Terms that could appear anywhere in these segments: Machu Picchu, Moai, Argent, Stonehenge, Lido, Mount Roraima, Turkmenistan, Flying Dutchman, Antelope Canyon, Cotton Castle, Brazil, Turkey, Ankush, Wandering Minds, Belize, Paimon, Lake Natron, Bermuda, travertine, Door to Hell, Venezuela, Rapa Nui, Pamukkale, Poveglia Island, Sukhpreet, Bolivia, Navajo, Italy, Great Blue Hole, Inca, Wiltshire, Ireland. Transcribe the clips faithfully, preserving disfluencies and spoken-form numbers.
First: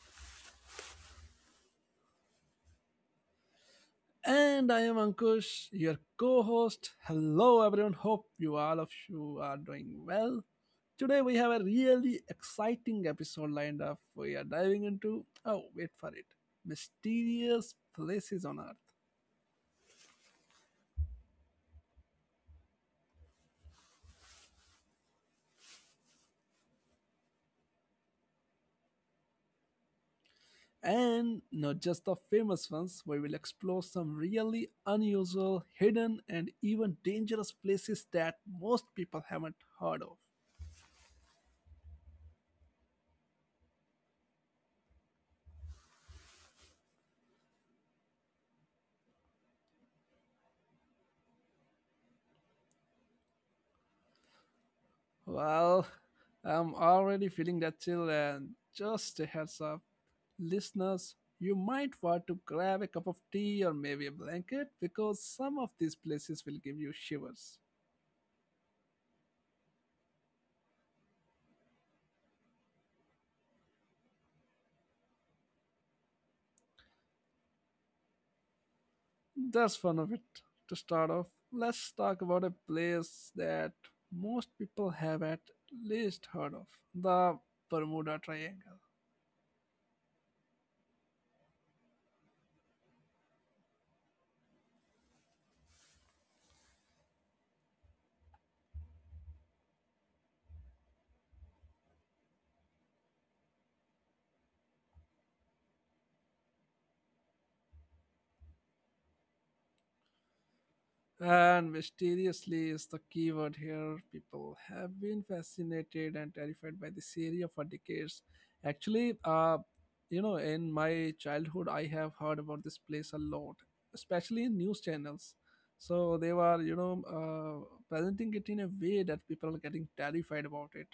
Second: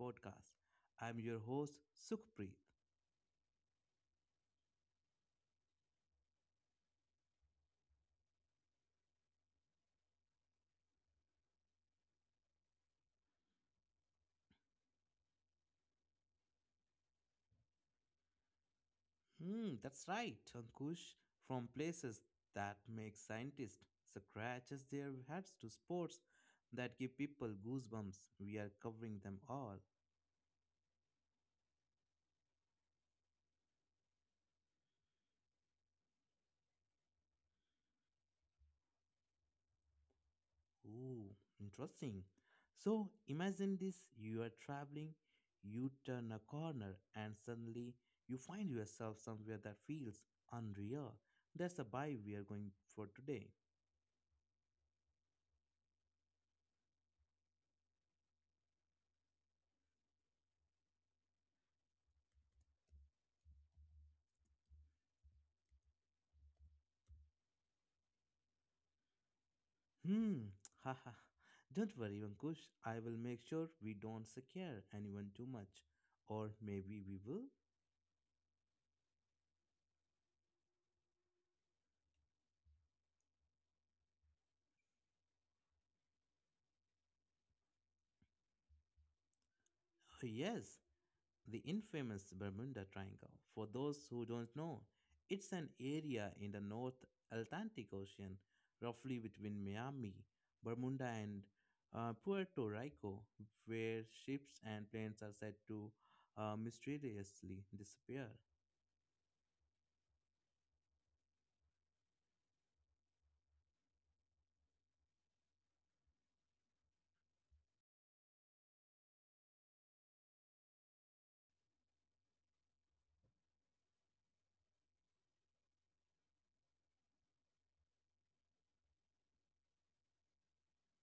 podcast. I'm your host Sukhpreet. And I am Ankush, your co host. Hello, everyone. Hope you all of you are doing well. Today, we have a really exciting episode lined up. We are diving into, oh, wait for it, mysterious places on Earth. Hmm, that's right, Ankush. From places that make scientists scratches their heads to sports that give people goosebumps, we are covering them all. And not just the famous ones, we will explore some really unusual, hidden, and even dangerous places that most people haven't heard of. Oh, interesting. So imagine this you are traveling, you turn a corner, and suddenly you find yourself somewhere that feels unreal. That's the buy we are going for today. Well, I'm already feeling that chill, and just a heads up, listeners, you might want to grab a cup of tea or maybe a blanket because some of these places will give you shivers. Hmm, haha. Don't worry, Vankush. I will make sure we don't scare anyone too much. Or maybe we will? That's fun of it. To start off, let's talk about a place that most people have at least heard of the Bermuda Triangle. Oh, yes, the infamous Bermuda Triangle. For those who don't know, it's an area in the North Atlantic Ocean, roughly between Miami, Bermuda, and uh, Puerto Rico, where ships and planes are said to uh, mysteriously disappear. And mysteriously is the keyword here. People have been fascinated and terrified by this area for decades. Actually, uh, you know, in my childhood, I have heard about this place a lot, especially in news channels. So they were, you know, uh, presenting it in a way that people are getting terrified about it.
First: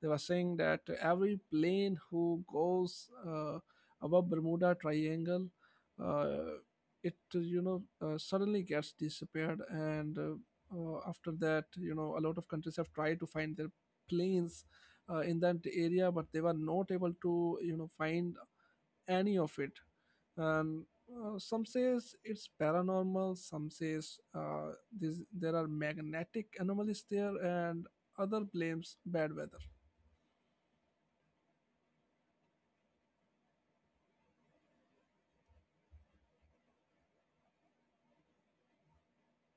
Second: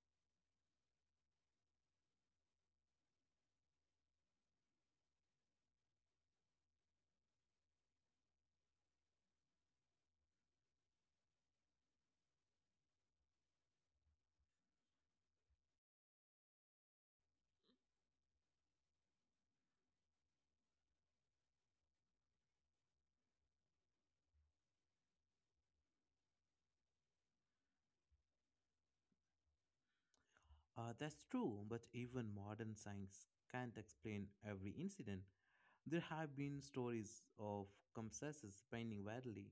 They were saying that every plane who goes uh, above Bermuda Triangle uh, it uh, you know uh, suddenly gets disappeared, and uh, uh, after that, you know, a lot of countries have tried to find their planes uh, in that area, but they were not able to, you know, find any of it. And uh, some says it's paranormal, some says uh, this, there are magnetic anomalies there, and other blames bad weather. Uh, that's true, but even modern science can't explain every incident. There have been stories of compasses spinning wildly,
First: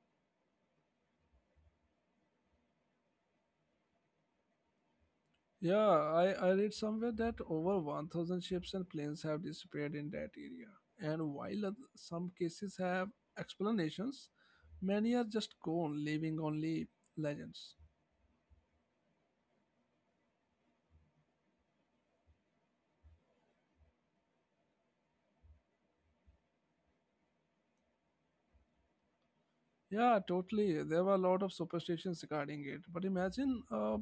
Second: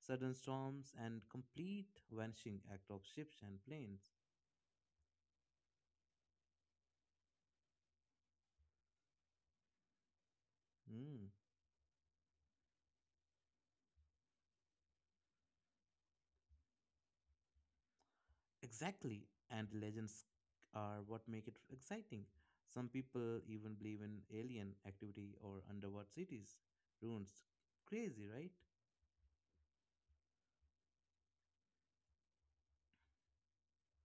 sudden storms, and complete vanishing act of ships and planes. Yeah, I, I read somewhere that over one thousand ships and planes have disappeared in that area. Mm, And while oth- some cases have explanations, many are just gone, leaving only legends. exactly, and legends are what make it exciting. Some people even believe in alien activity or underwater cities, ruins. Crazy, right? Yeah, totally. There were a lot of superstitions regarding it. But imagine uh,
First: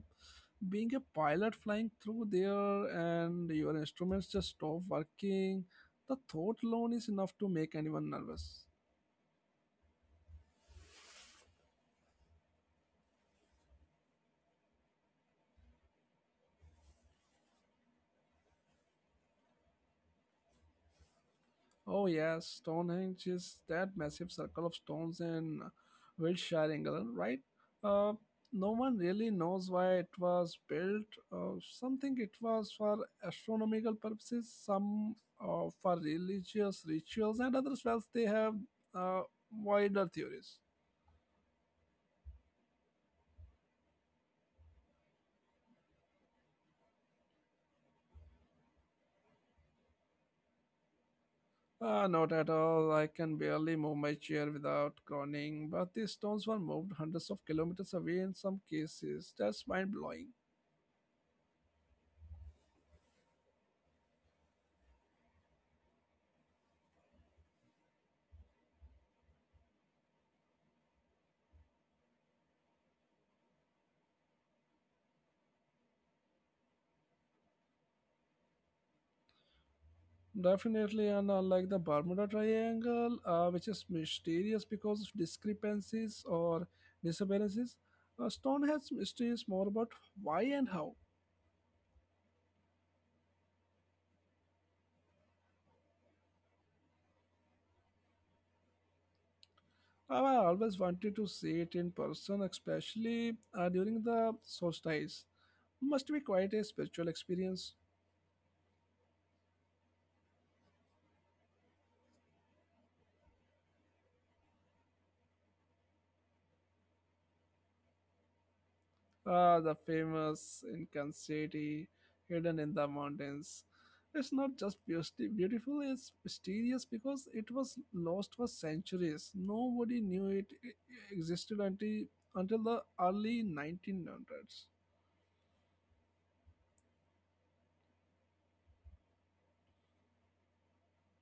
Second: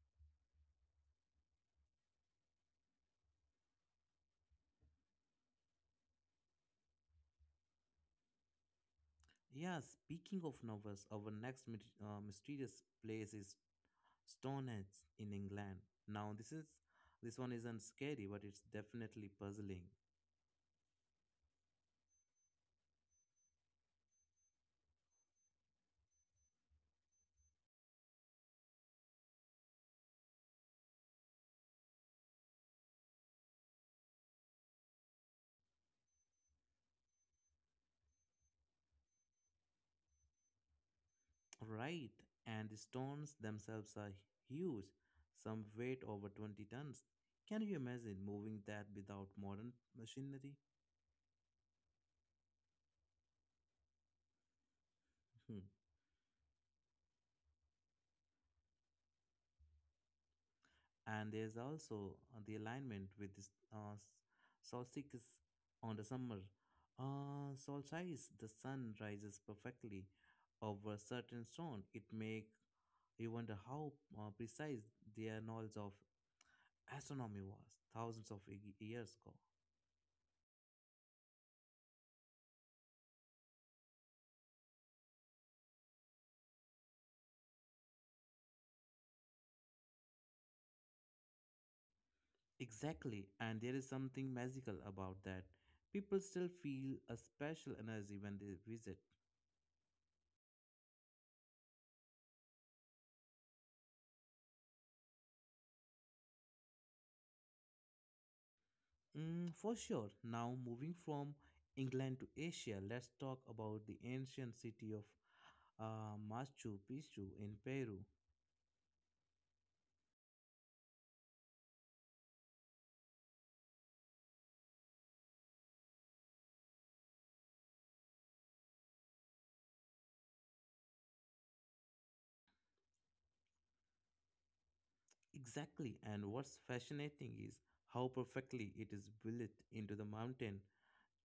being a pilot flying through there and your instruments just stop working. The thought alone is enough to make anyone nervous. Yeah, speaking of novels, our next myth- uh, mysterious place is Stonehenge in England. Now, this is this one isn't scary, but it's definitely puzzling. Oh yes, Stonehenge is that massive circle of stones in Wiltshire, England, right? Uh, no one really knows why it was built. Uh, some think it was for astronomical purposes, some uh, for religious rituals, and others, well, they have uh, wider theories. Right, and the stones themselves are huge, some weight over twenty tons. Can you imagine moving that without modern machinery? Uh, not at all. I can barely move my chair without Hmm. groaning. But these stones were moved hundreds of kilometers away in some cases. That's mind blowing. And there's also uh, the alignment with this uh, s- solstice on the summer. Uh, solstice, the sun rises perfectly over a certain stone. It make you wonder how uh, precise their knowledge of astronomy was thousands of y- years ago. Definitely, and unlike the Bermuda Triangle, uh, which is mysterious because of discrepancies or disabilities, uh, Stonehenge mystery is more about why and how. Exactly, and there is something magical about that. People still feel a special energy when they visit. Uh, I always wanted to see it in person, especially uh, during the solstice. Must be quite a spiritual experience. Mm, for sure. Now, moving from England to Asia, let's talk about the ancient city of uh, Machu Picchu in Peru. Ah, the famous Incan city hidden in the mountains. It's not just beauty beautiful, it's mysterious because it was lost for centuries. Nobody knew it e- existed until, until the early nineteen hundreds. Exactly, and what's fascinating is how perfectly it is built into the mountain.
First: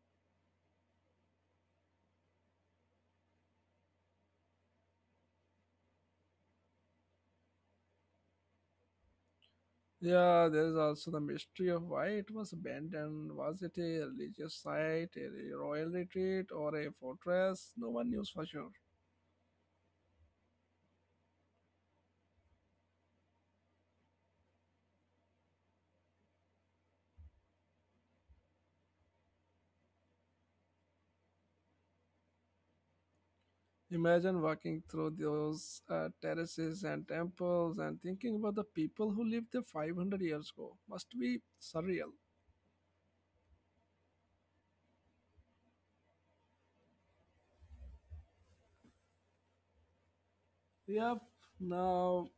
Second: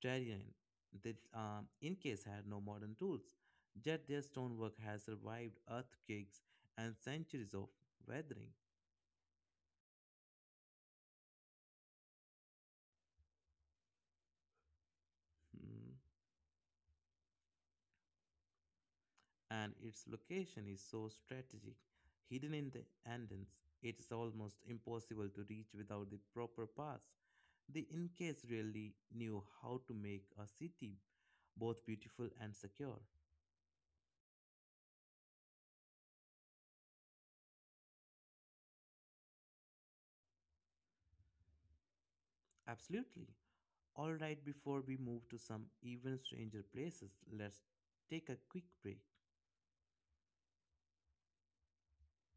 Terrain. They um, in had no modern tools, yet their stonework has survived earthquakes and centuries of weathering. Yeah, there is also the mystery of why it was abandoned. Was it a religious site, a royal Hmm. retreat, or a fortress? No one knows for sure. And its location is so strategic, hidden in the Andens, it is almost impossible to reach without the proper paths. The Incas really knew how to make a city both beautiful and secure. Imagine walking through those uh, terraces and temples and thinking about the people who lived there five hundred years ago. Must be surreal. Absolutely. All right, before we move to some even stranger places, let's take a quick break. Yep. Now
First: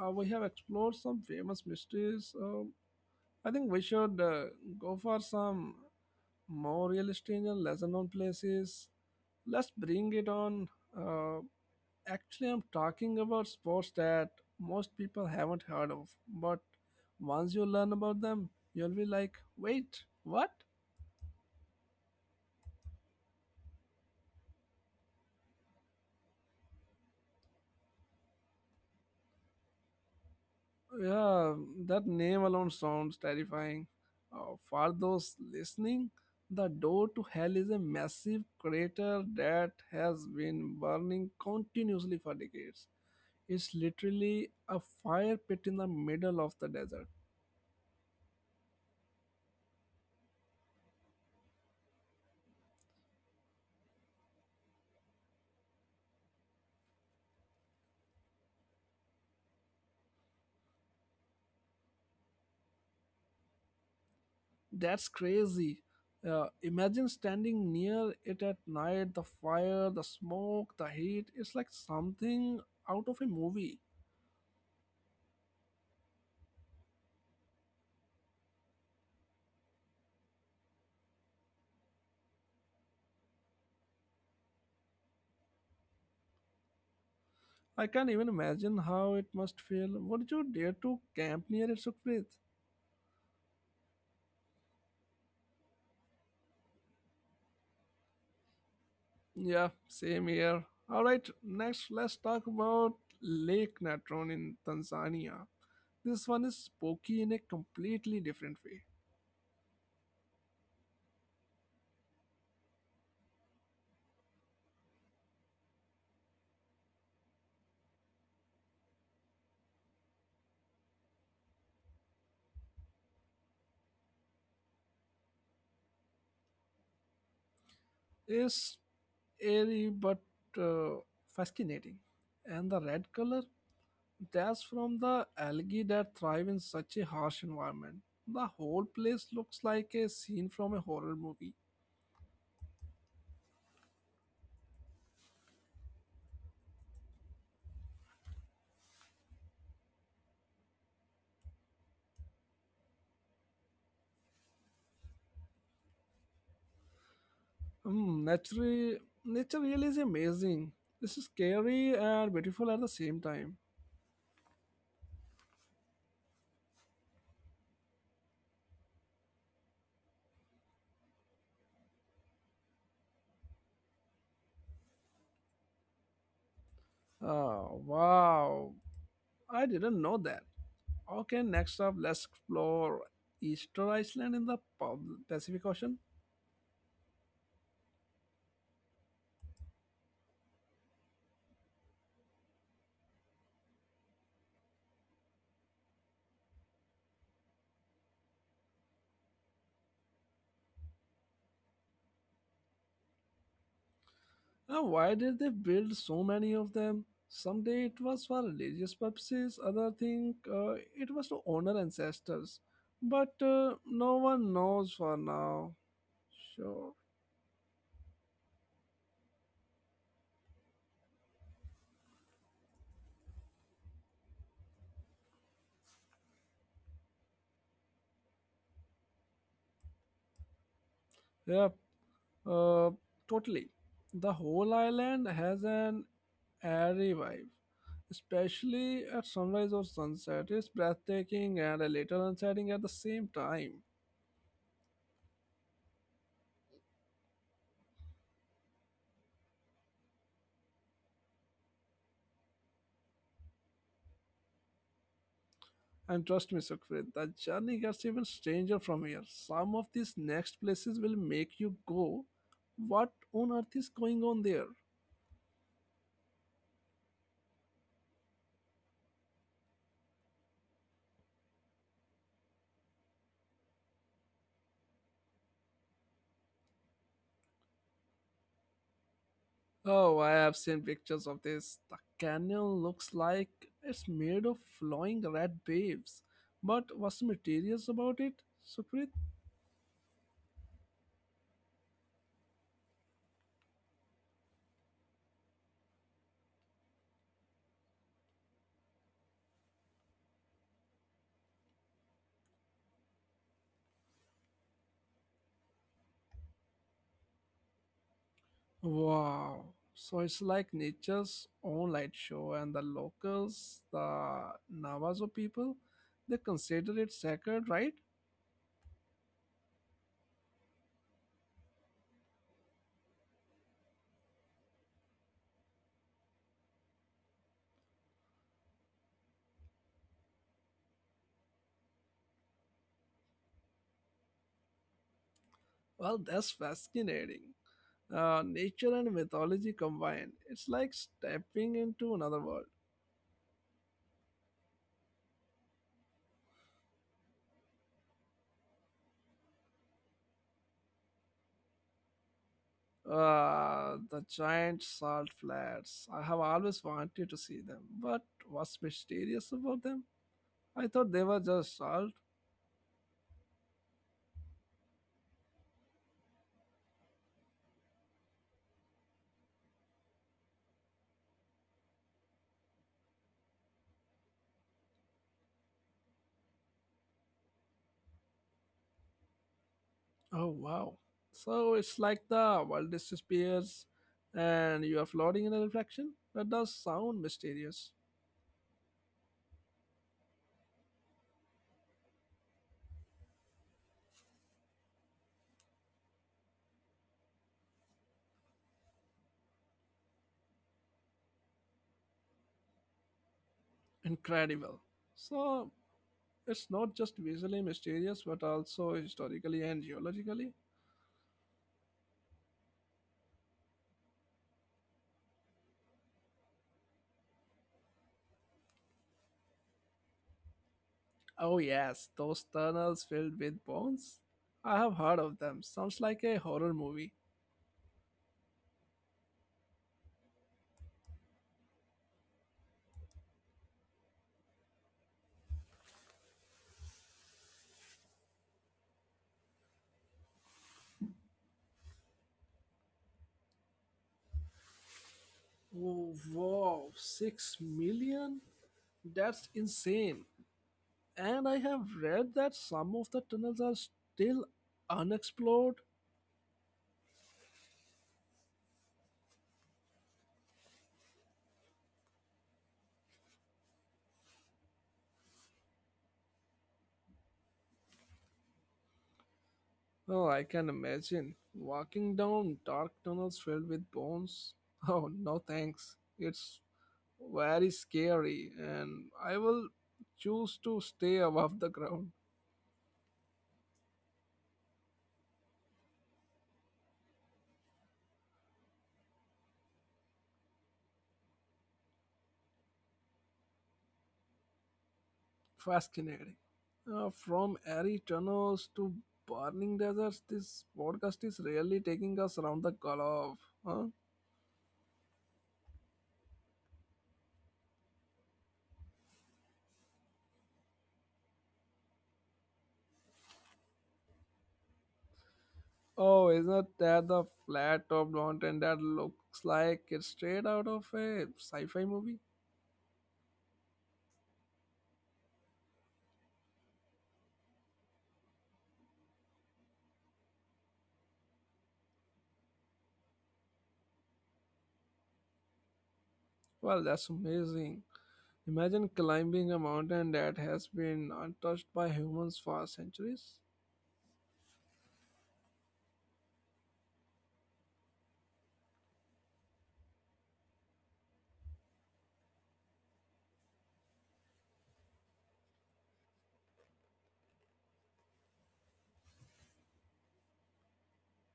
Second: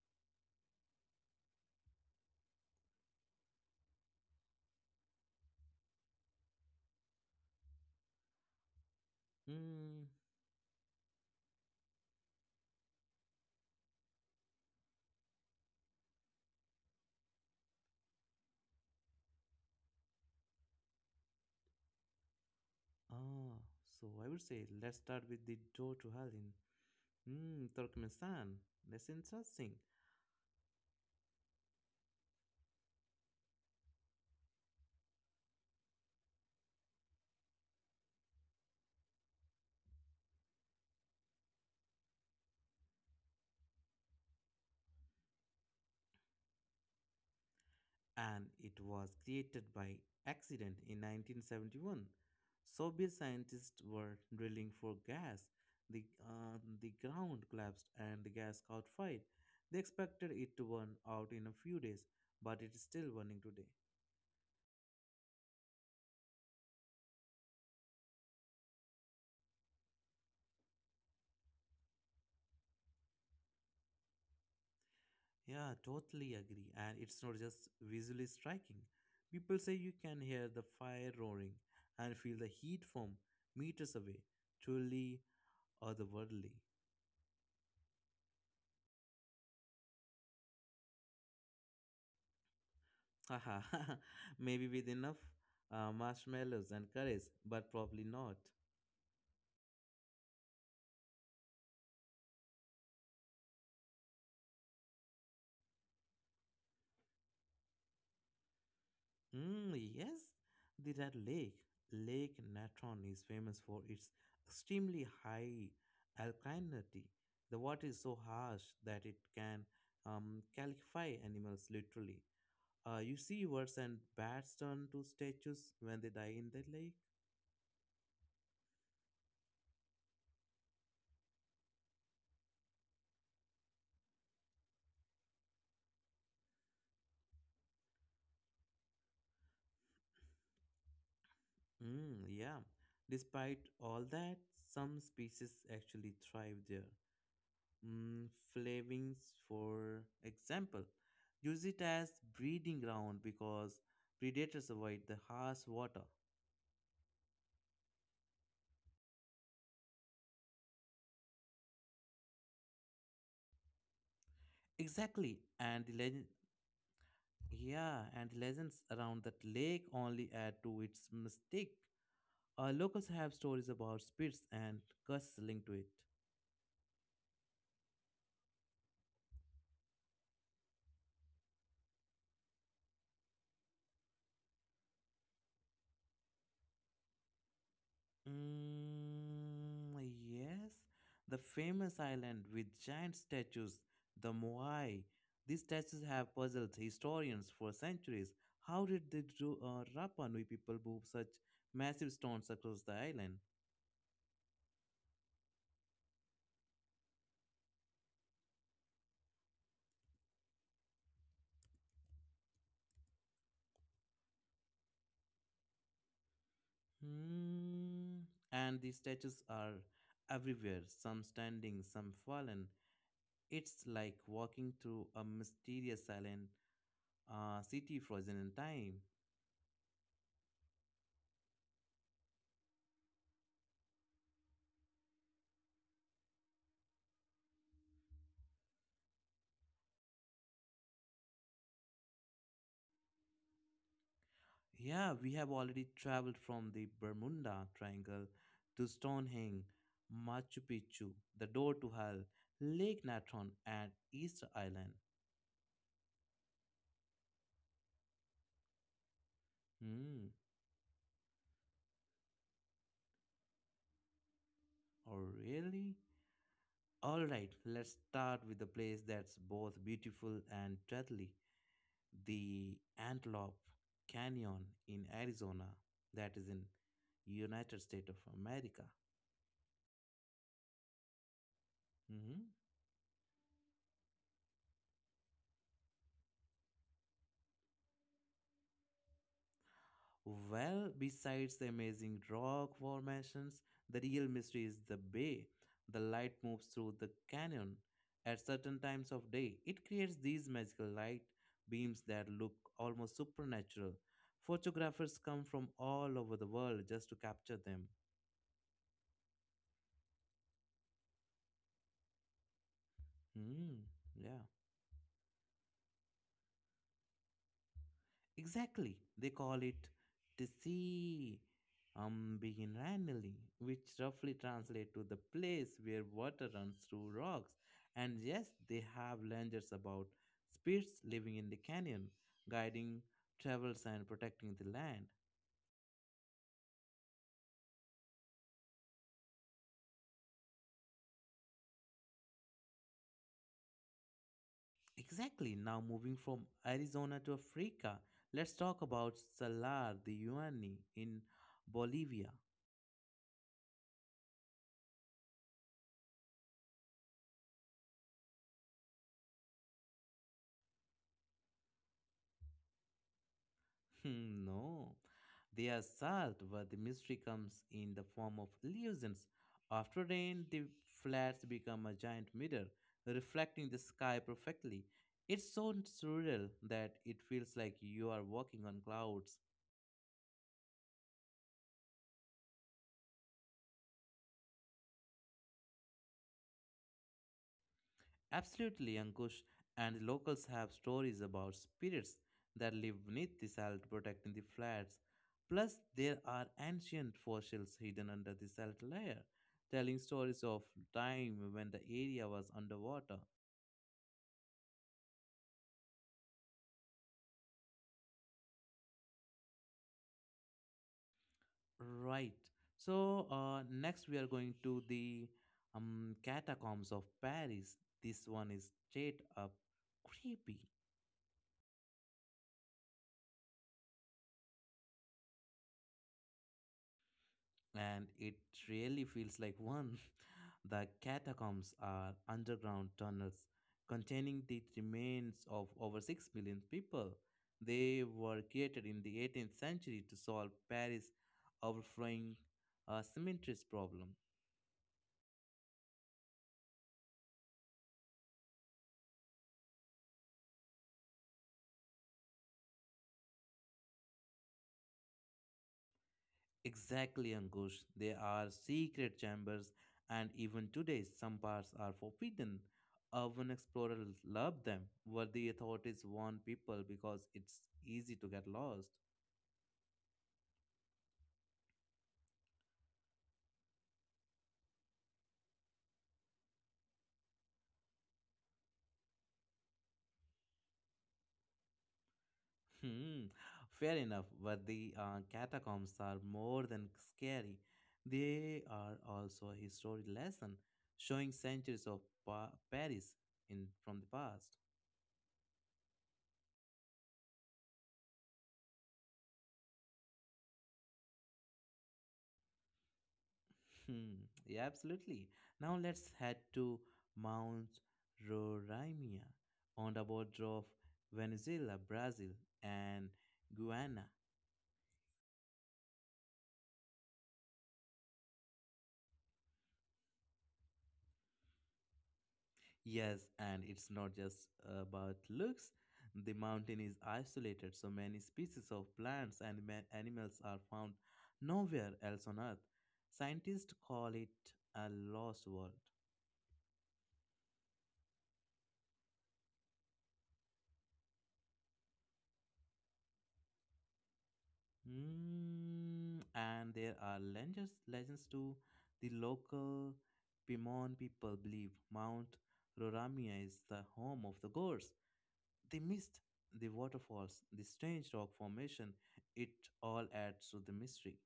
uh, we have explored some famous mysteries. Um, I think we should uh, go for some more realistic and lesser known places. Let's Mm, bring it on. Uh, Actually, I'm talking about sports that most people haven't heard of, but once you learn about them, you'll be like, wait, what? ah, so I would say let's start with the door to hell in mm, Turkmenistan. That's interesting. Yeah, that name alone sounds terrifying. Uh, for those listening, the door to hell is a massive crater that has been burning continuously for decades. It's literally a fire pit in the middle of the desert. And it was created by accident in nineteen seventy-one. Soviet scientists were drilling for gas. The, uh, the ground collapsed and the gas caught fire. They expected it to burn out in a few days, but it is still burning today. That's crazy. Uh, imagine standing near it at night, the fire, the smoke, the heat. It's like something out of a movie. Yeah, totally agree. And it's not just visually striking. People say you can hear the fire roaring and feel the heat from meters away. Truly otherworldly. I can't even imagine how it must feel. Would you dare to camp near it, Sukhpreet? Haha, maybe with enough uh, marshmallows and courage, but probably not. Yeah, same here. Alright, next let's talk about Lake Natron in Tanzania. This one is spooky in a completely different way. Mm, yes, the Red Lake. Lake Natron is famous for its extremely high alkalinity. The water is so harsh that it can um, calcify animals literally. Uh, you see words and bats turn to statues when they die in the lake. It's airy but uh, fascinating. And the red color? That's from the algae that thrive in such a harsh environment. The whole place looks like a scene from a horror movie. Mm, yeah. Despite all that, some species actually thrive there. Mm, flavings, for example, use it as breeding ground because predators avoid the harsh water. Hmm, nature, nature really is amazing. This is scary and beautiful at the same time. Exactly, and the legend, yeah, and the legends around that lake only add to its mystique. Uh, locals have stories about spirits and curses linked to it. Oh, wow. I didn't know that. Okay, next up, let's explore Easter Island in the Pub- Pacific Ocean. Mm, yes, the famous island with giant statues, the Moai. These statues have puzzled historians for centuries. How did the Ru- uh, Rapa Nui people move such massive stones across the island? Now, why did they build so many of them? Someday it was for religious purposes, other thing uh, it was to honor ancestors. But uh, no one knows for now. Sure. Hmm. And these statues are everywhere, some standing, some fallen. It's like walking through a mysterious silent uh, city frozen in time. Yep. Uh, totally. The whole island has an airy vibe, especially at sunrise or sunset. It's breathtaking and a little unsettling at the same time. Yeah, we have already traveled from the Bermuda Triangle to Stonehenge, Machu Picchu, the door to hell, Lake Natron, and Easter Island. And trust me, Sukhpreet, the journey gets even stranger from here. Some of these Hmm, next places will make you go, what on earth is going on there? oh really? Alright, let's start with the place that's both beautiful and deadly the Antelope Canyon in Arizona, that is in United States of America. Oh, I have seen pictures of this. The Mm-hmm. canyon looks like it's made of flowing red waves. But what's mysterious about it, Sukhpreet? Well, besides the amazing rock formations, the real mystery is the bay. The light moves through the canyon at certain times of day. It creates these magical light beams that look almost supernatural. Photographers come from all over the world just to capture them. Wow. So it's like nature's own light show, and the locals, Hmm, yeah. the Navajo people, they consider it sacred, right? Exactly. They call it Tsi Umbiginranally, which roughly translates to the place where water runs through rocks. And yes, they have legends about spirits living in the canyon, guiding travels and protecting the land. Well, that's fascinating. Uh, nature and mythology combined. It's like stepping into another world. Exactly. Now moving from Arizona to Africa, let's talk about Salar de Uyuni in Bolivia. Uh, the giant salt flats. I have always wanted to see them, but what's mysterious about them? I thought they were just salt. No, they are solved, but the mystery comes in the form of illusions. After rain, the flats become a giant mirror, reflecting the sky perfectly. It's so surreal that it feels like you are walking on clouds. Oh wow! So it's like the world disappears, and you are floating in a reflection. That does sound mysterious. Absolutely, Ankush. And locals have stories about spirits that live beneath the salt protecting the flats. Plus, there are ancient fossils hidden under the salt layer, telling stories of time when the area was underwater. Incredible. So it's not just visually mysterious, but also historically and geologically. Right. So, uh, next we are going to the um, catacombs of Paris. This one is straight up creepy. Oh, yes, those tunnels filled with bones? I have heard of them. Sounds like a horror movie. And it really feels like one. The catacombs are underground tunnels containing the remains of over six million people. They were created in the eighteenth century to solve Paris' overflowing uh, cemeteries problem. Oh, wow, six million? That's insane. And I have read that some of the tunnels are still unexplored. Exactly, Ankush. They are secret chambers, and even today, some parts are forbidden. Urban explorers love them, where the authorities warn people because it's easy to get lost. Oh, I can imagine. Walking down dark tunnels filled with bones. Oh, no thanks. It's very scary, and I will choose to stay above the ground. Hmm, fair enough, but the uh, catacombs are more than scary. They are also a historic lesson, showing centuries of pa- Paris in from the past. Fascinating. Uh, from airy tunnels to burning deserts, this podcast is really taking us around the globe. Huh? Hmm, yeah, absolutely. Now let's head to Mount Roraima on the border of Venezuela, Brazil, and Guyana. Oh, isn't that the flat top mountain that looks like it's straight out of a sci fi movie? Yes, and it's not just about looks. The mountain is isolated, so many species of plants and ma- animals are found nowhere else on Earth. Scientists call it a lost world. Well, that's amazing. Imagine climbing a mountain that has been untouched by humans for centuries. Mm, and there are legends, legends too. The local Pimon people believe Mount Roramia is the home of the gods. The mist, the waterfalls, the strange rock formation, it all adds to the mystery.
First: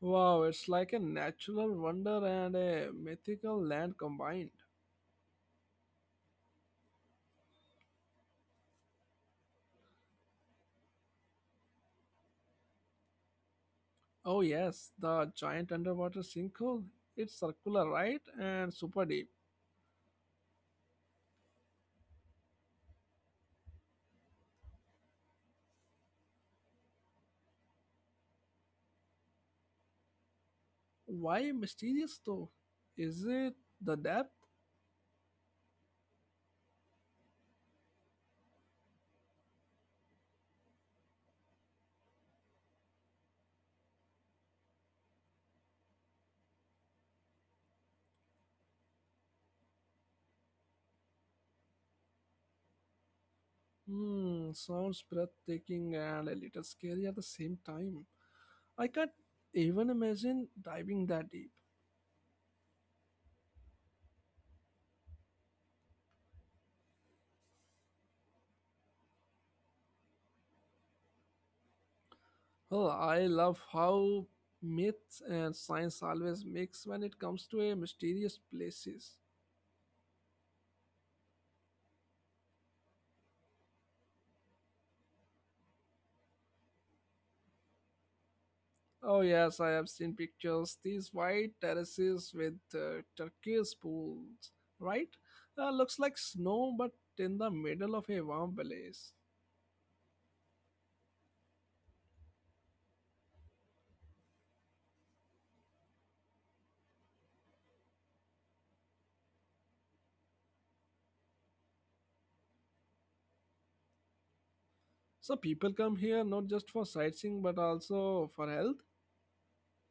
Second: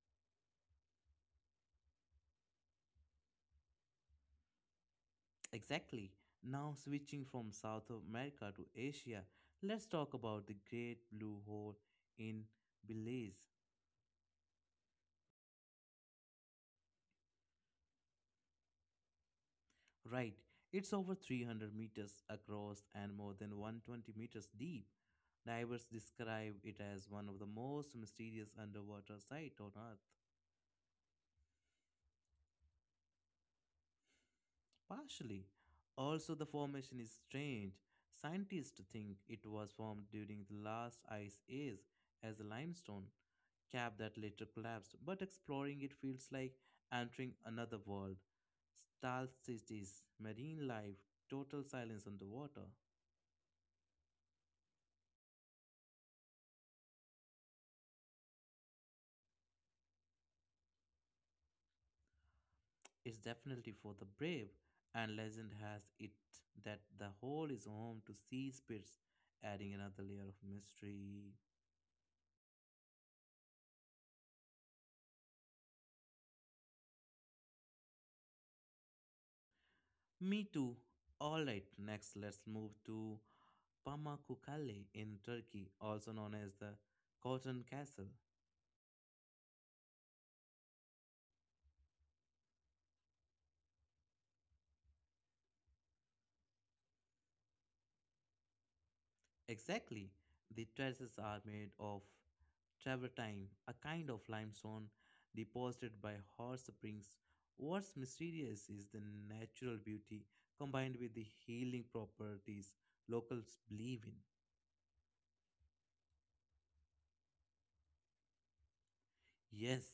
Wow, it's like a natural wonder and a mythical land combined. Exactly. Now, switching from South America to Asia, let's talk about the Great Blue Hole in Belize. Oh, yes, the giant underwater sinkhole. It's circular, right? And super deep. Right, it's over three hundred meters across and more than one hundred twenty meters deep. Divers describe it as one of the most mysterious underwater sites on Earth. Why mysterious though? Is it the depth? Partially. Also, the formation is strange. Scientists think it was formed during the last ice age as a limestone cap that later collapsed, but exploring it feels like entering another world. Star cities, marine life, total silence underwater. Hmm, sounds breathtaking and a little scary at the same time. I can't even imagine diving that deep. It's definitely for the brave, and legend has it that the hole is home to sea spirits, adding another layer of mystery. Oh, I love how myths and science always mix when it comes to a mysterious places. Me too. Alright, next let's move to Pamukkale in Turkey, also known as the Cotton Castle. Oh yes, I have seen pictures. These white terraces with uh, turquoise pools, right? Uh, looks like snow, but in the middle of a warm place. Exactly. The terraces are made of travertine, a kind of limestone deposited by hot springs. What's mysterious is the natural beauty combined with the healing properties locals believe in. So people come here not just for sightseeing, but also for health. Yes,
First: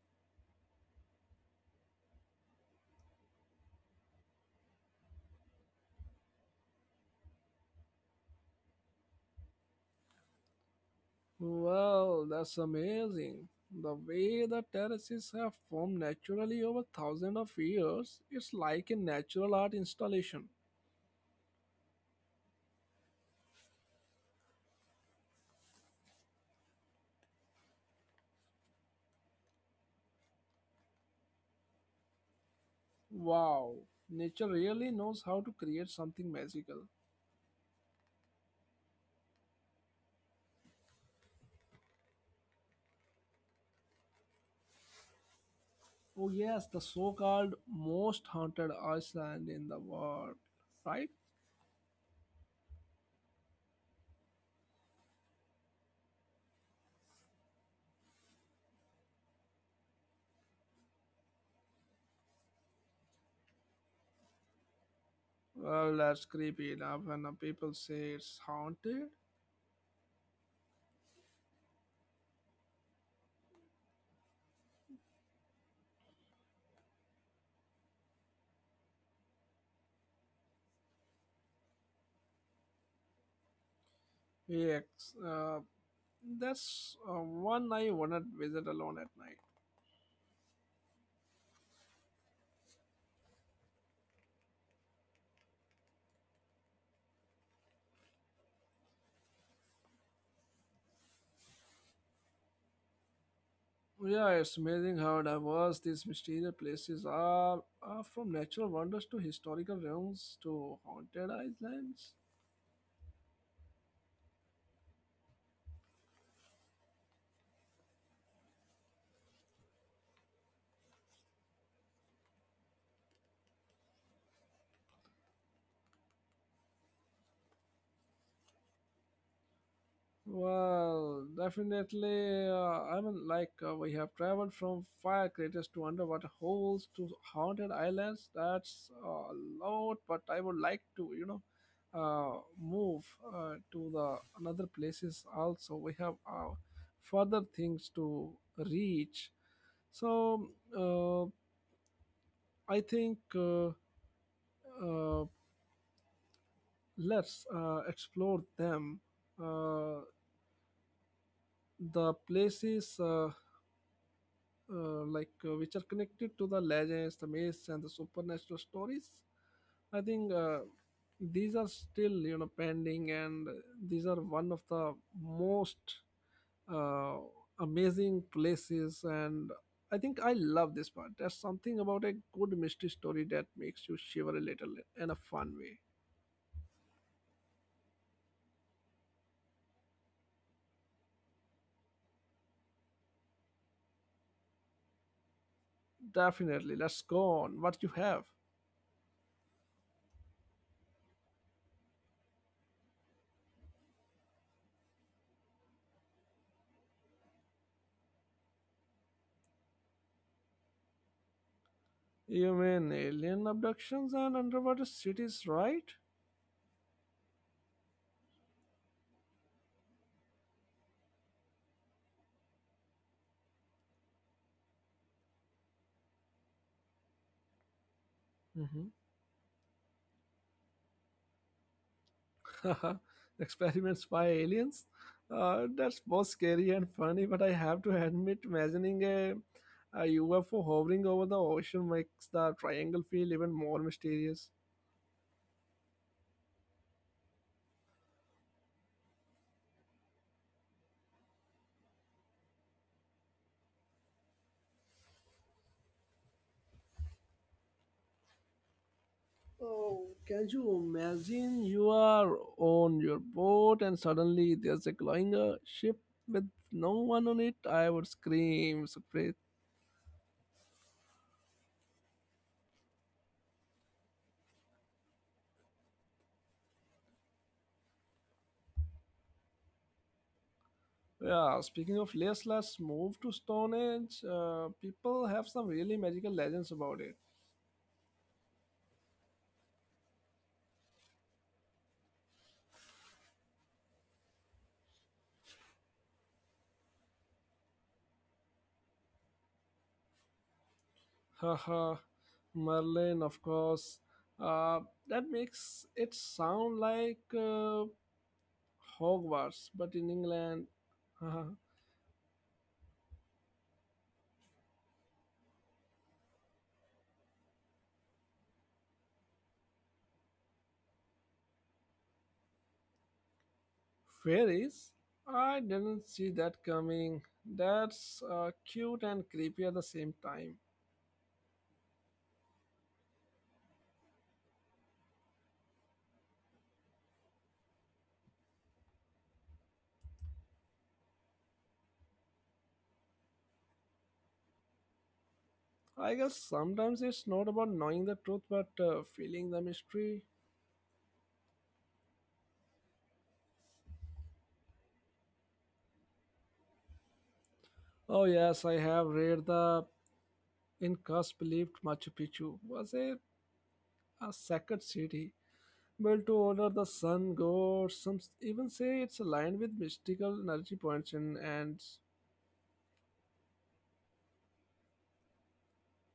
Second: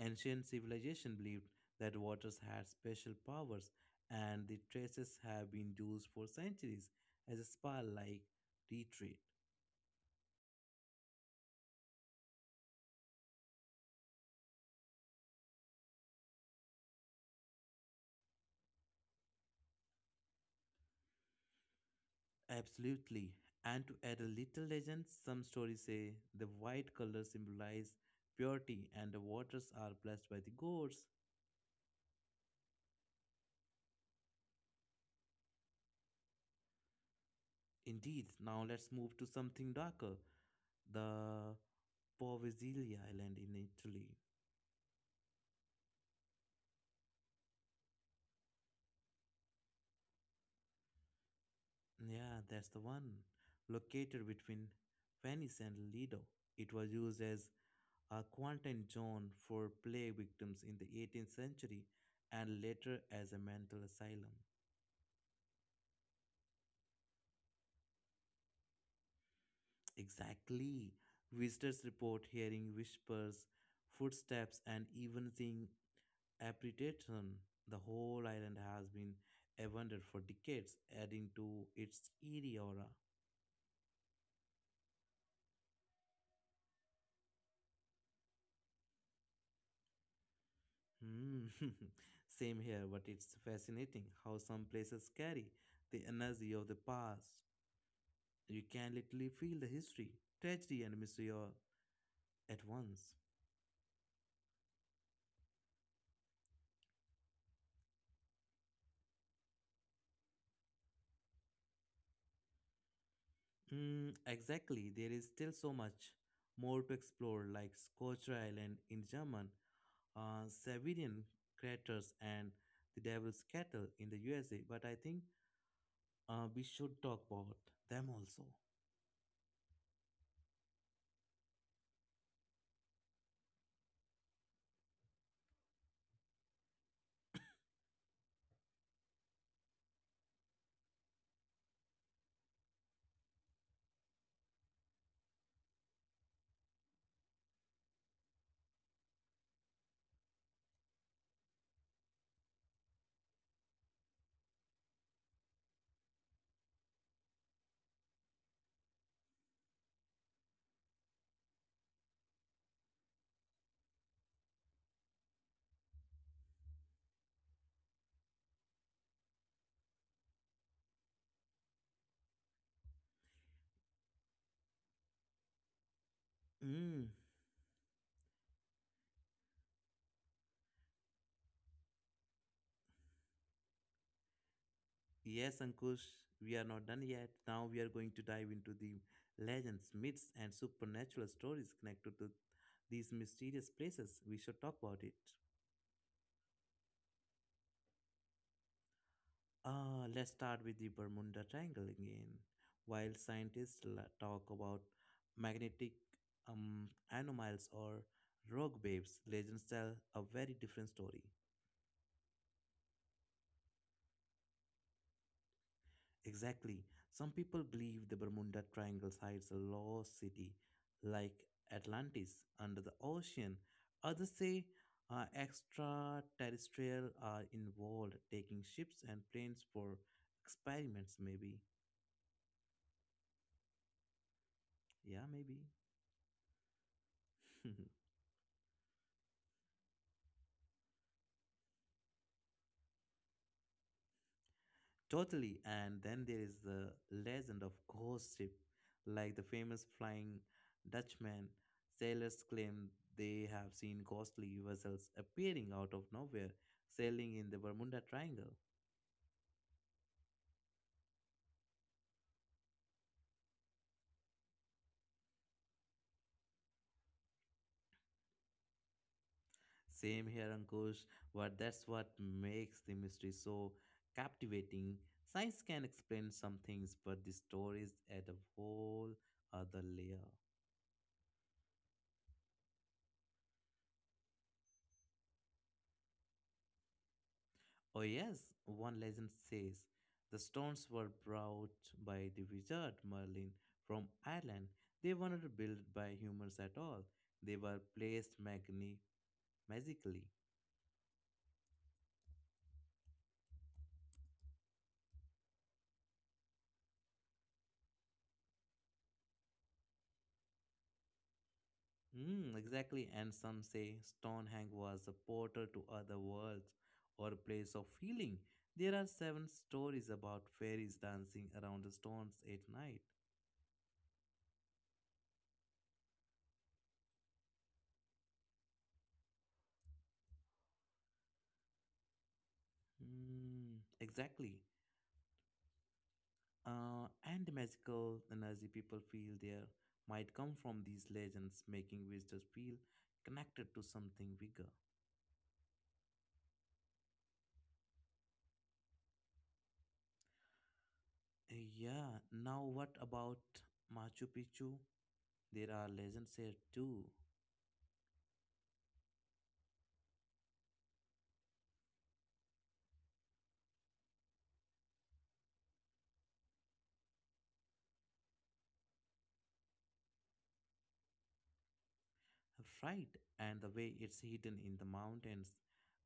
ancient civilization believed that waters had special powers, and the traces have been used for centuries as a spa-like retreat. Well, that's amazing. The way the terraces have formed naturally over thousands of years, it's like a natural art installation. Absolutely. And to add a little legend, some stories say the white color symbolize purity and the waters are blessed by the gods. Wow, nature really knows how to create something magical. Indeed, now let's move to something darker. The Poveglia Island in Italy. Oh yes, the so-called most haunted island in the world, right? Yeah, that's the one. Located between Venice and Lido, it was used as a quarantine zone for plague victims in the eighteenth century and later as a mental asylum. Well, that's creepy enough when uh, people say it's haunted. Exactly. Visitors report hearing whispers, footsteps, and even seeing apparition. The whole island has been abandoned for decades, adding to its eerie aura. Yes, uh, that's uh, one I wanna visit alone at night. Hmm. Same here, but it's fascinating how some places carry the energy of the past. You can literally feel the history, tragedy, and mystery all at once. Yeah, it's amazing how diverse these mysterious places are, uh, from natural wonders to historical realms to haunted islands. Mm, exactly, there is still so much more to explore, like Scotia Island in German, uh, Siberian craters, and the Devil's Cattle in the U S A. But I think uh, we should talk about them also. Well, definitely. Uh, I mean, like uh, we have traveled from fire craters to underwater holes to haunted islands. That's uh, a lot, but I would like to, you know, uh, move uh, to the another places also. We have uh, further things to reach. So uh, I think uh, uh, let's uh, explore them. Uh, the places uh, uh, like uh, which are connected to the legends, the myths, and the supernatural stories. I think uh, these are still, you know, pending, and these are one of the most uh, Mm. amazing places. And I think I love this part. There's something about a good mystery story that makes you shiver a little in a fun Yes, way. Ankush, we are not done yet. Now we are going to dive into the legends, myths, and supernatural stories connected to these mysterious places. We should talk about it. Definitely, let's go on. What you have? Ah, let's start with the Bermuda Triangle again. While scientists la- talk about magnetic um, anomalies or rogue waves, legends tell a very different story. You mean alien abductions and underwater cities, right? Exactly. Some people believe the Bermuda Triangle hides a lost city like Atlantis under the ocean. Others say uh, extraterrestrial are involved, taking Mm-hmm. ships and planes for experiments, maybe. Experiments by aliens? Yeah, Uh, maybe. that's both scary and funny, but I have to admit, imagining a, a U F O hovering over the ocean makes the triangle feel even more mysterious. Totally. And then there is the legend of ghost ship, like the famous Flying Dutchman. Sailors claim they have seen ghostly vessels appearing out of nowhere, sailing in the Bermuda Triangle. Oh, can you imagine you are on your boat and suddenly there's a glowing uh, ship with no one on it? I would scream, scream. Same here, Ankush, but that's what makes the mystery so captivating. Science can explain some things, but the stories add a whole other layer. Yeah, speaking of let's let's move to Stone Age. Uh, people have some really magical legends about it. Oh, yes, one legend says the stones were brought by the wizard Merlin from Ireland. They weren't built by humans at all, they were placed magni- magically. Haha, Merlin, of course. Uh, that makes it sound like uh, Hogwarts, but in England. Mm, exactly, and some say Stonehenge was a portal to other worlds or a place of healing. There are seven stories about fairies dancing around the stones at night. Fairies? I didn't see that coming. That's uh, cute and creepy at the same time. Mm, exactly. Uh, and the magical energy people feel there might come from these legends, making visitors feel connected to something bigger. I guess sometimes it's not about knowing the truth but uh, feeling the mystery. Uh, Yeah, now what about Machu Picchu? There are legends here too, Oh, yes, I have read the Incas believed Machu Picchu was a, a sacred city built to honor the sun god. Some even say it's aligned with mystical energy points and, and right? And the way it's hidden in the mountains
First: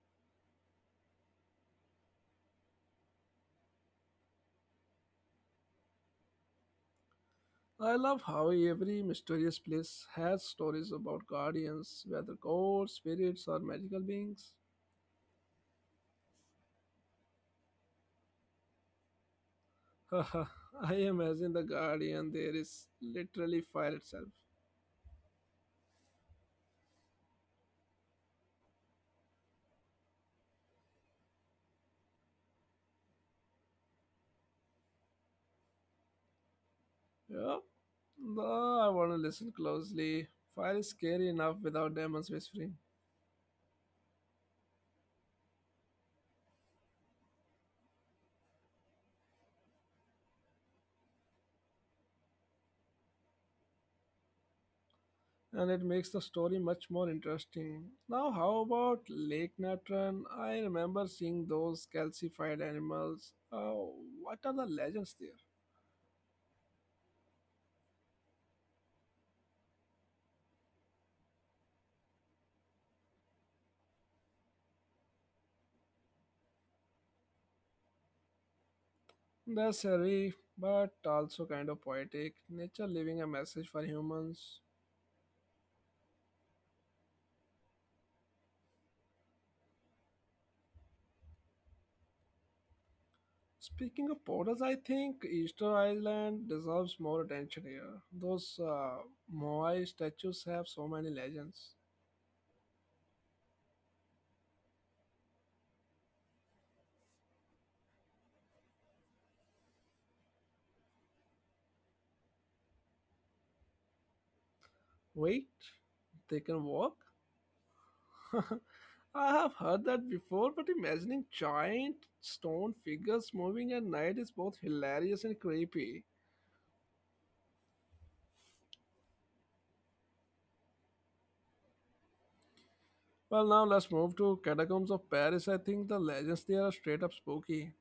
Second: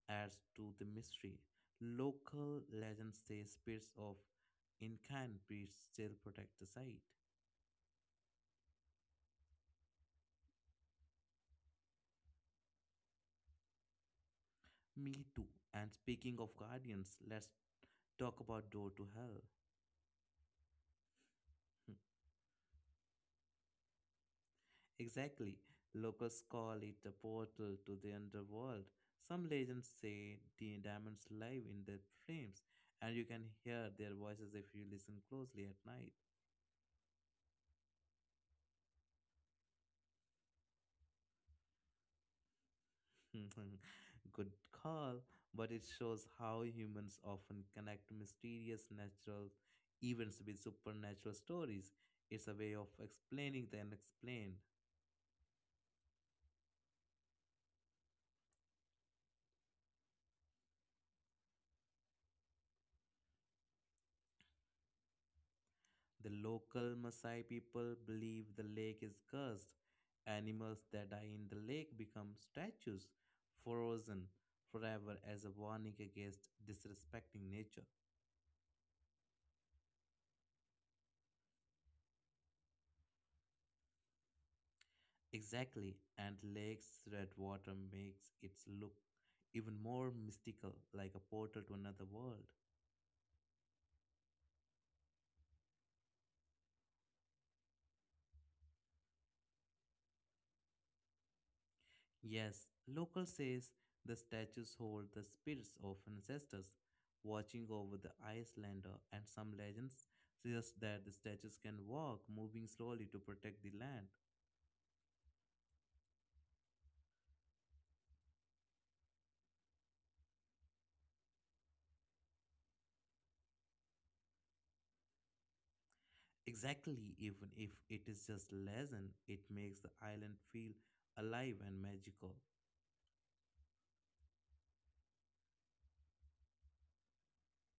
adds to the mystery. Local legends say spirits of Incan priests still protect the site. I love how every mysterious place has stories about guardians, whether gods, spirits, or magical beings. Me too. And speaking of guardians, let's talk about Door to Hell. I imagine the guardian there is literally fire itself. Exactly. Locals call it a portal to the underworld. Some legends say the diamonds live in their flames, and you can hear their voices if you listen closely at night. Yeah? Though I want to listen closely. Fire is scary enough without demons whispering, Good call, but it shows how humans often connect mysterious natural events with supernatural stories. It's a way of explaining the unexplained. and it makes the story much more interesting. Now, how about Lake Natron? I remember seeing those calcified animals. Oh, what are the legends there? The local Maasai people believe the lake is cursed. Animals that die in the lake become statues, frozen forever as a warning against disrespecting nature. That's eerie, but also kind of poetic. Nature leaving a message for humans. Exactly, and lake's red water makes it look even more mystical, like a portal to another world. Speaking of portals, I think Easter Island deserves more attention here. Those uh, Moai statues have so many legends. Yes, local says the statues hold the spirits of ancestors watching over the Icelander, and some legends suggest that the statues can walk, moving slowly to protect the land. Wait, they can walk? I have heard that before, but imagining giant stone figures moving at night is both hilarious and creepy. Exactly, even if it is just legend, it makes the island feel alive and magical. Well, now let's move to Catacombs of Paris. I think the legends there are straight up spooky.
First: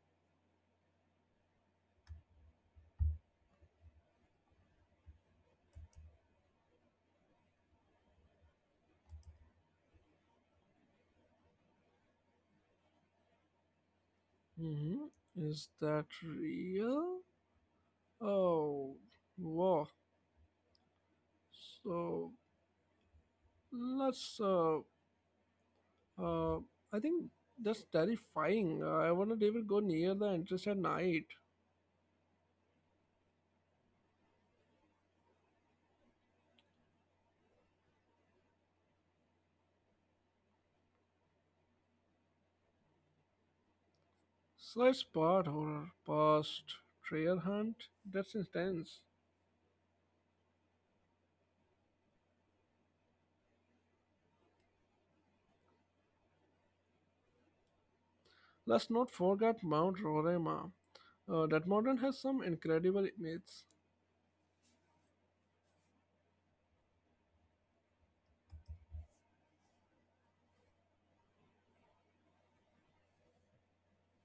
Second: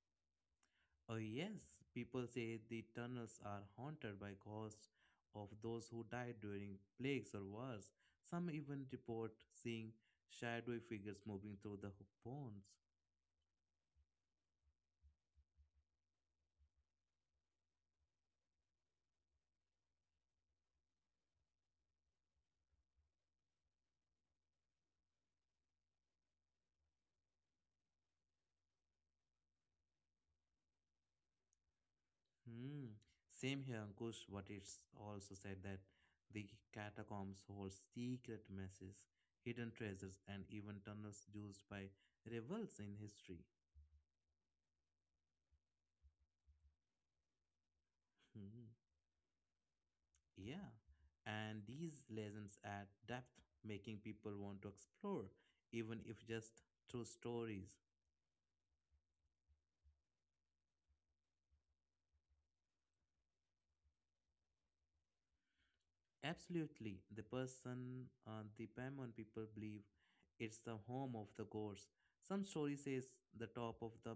Oh, yes, people say the tunnels are haunted by ghosts of those who died during plagues or wars. Some even report seeing shadowy figures moving through the ho- bones. hmm Is that real? Oh, wow. So let's. Uh, uh, I think that's terrifying. I wouldn't even go near the entrance at night. Hmm. Same here, Ankush, but it's also said that the catacombs hold secret messages, hidden treasures, and even tunnels used by rebels in history. So it's part horror, past treasure hunt. That's intense. Yeah, and these lessons add depth, making people want to explore, even if just through stories. Let's not forget Mount Roraima. Uh, that mountain has some incredible myths. Absolutely, the person, uh, the Paimon people believe it's the home of the gods. Some story says the top of the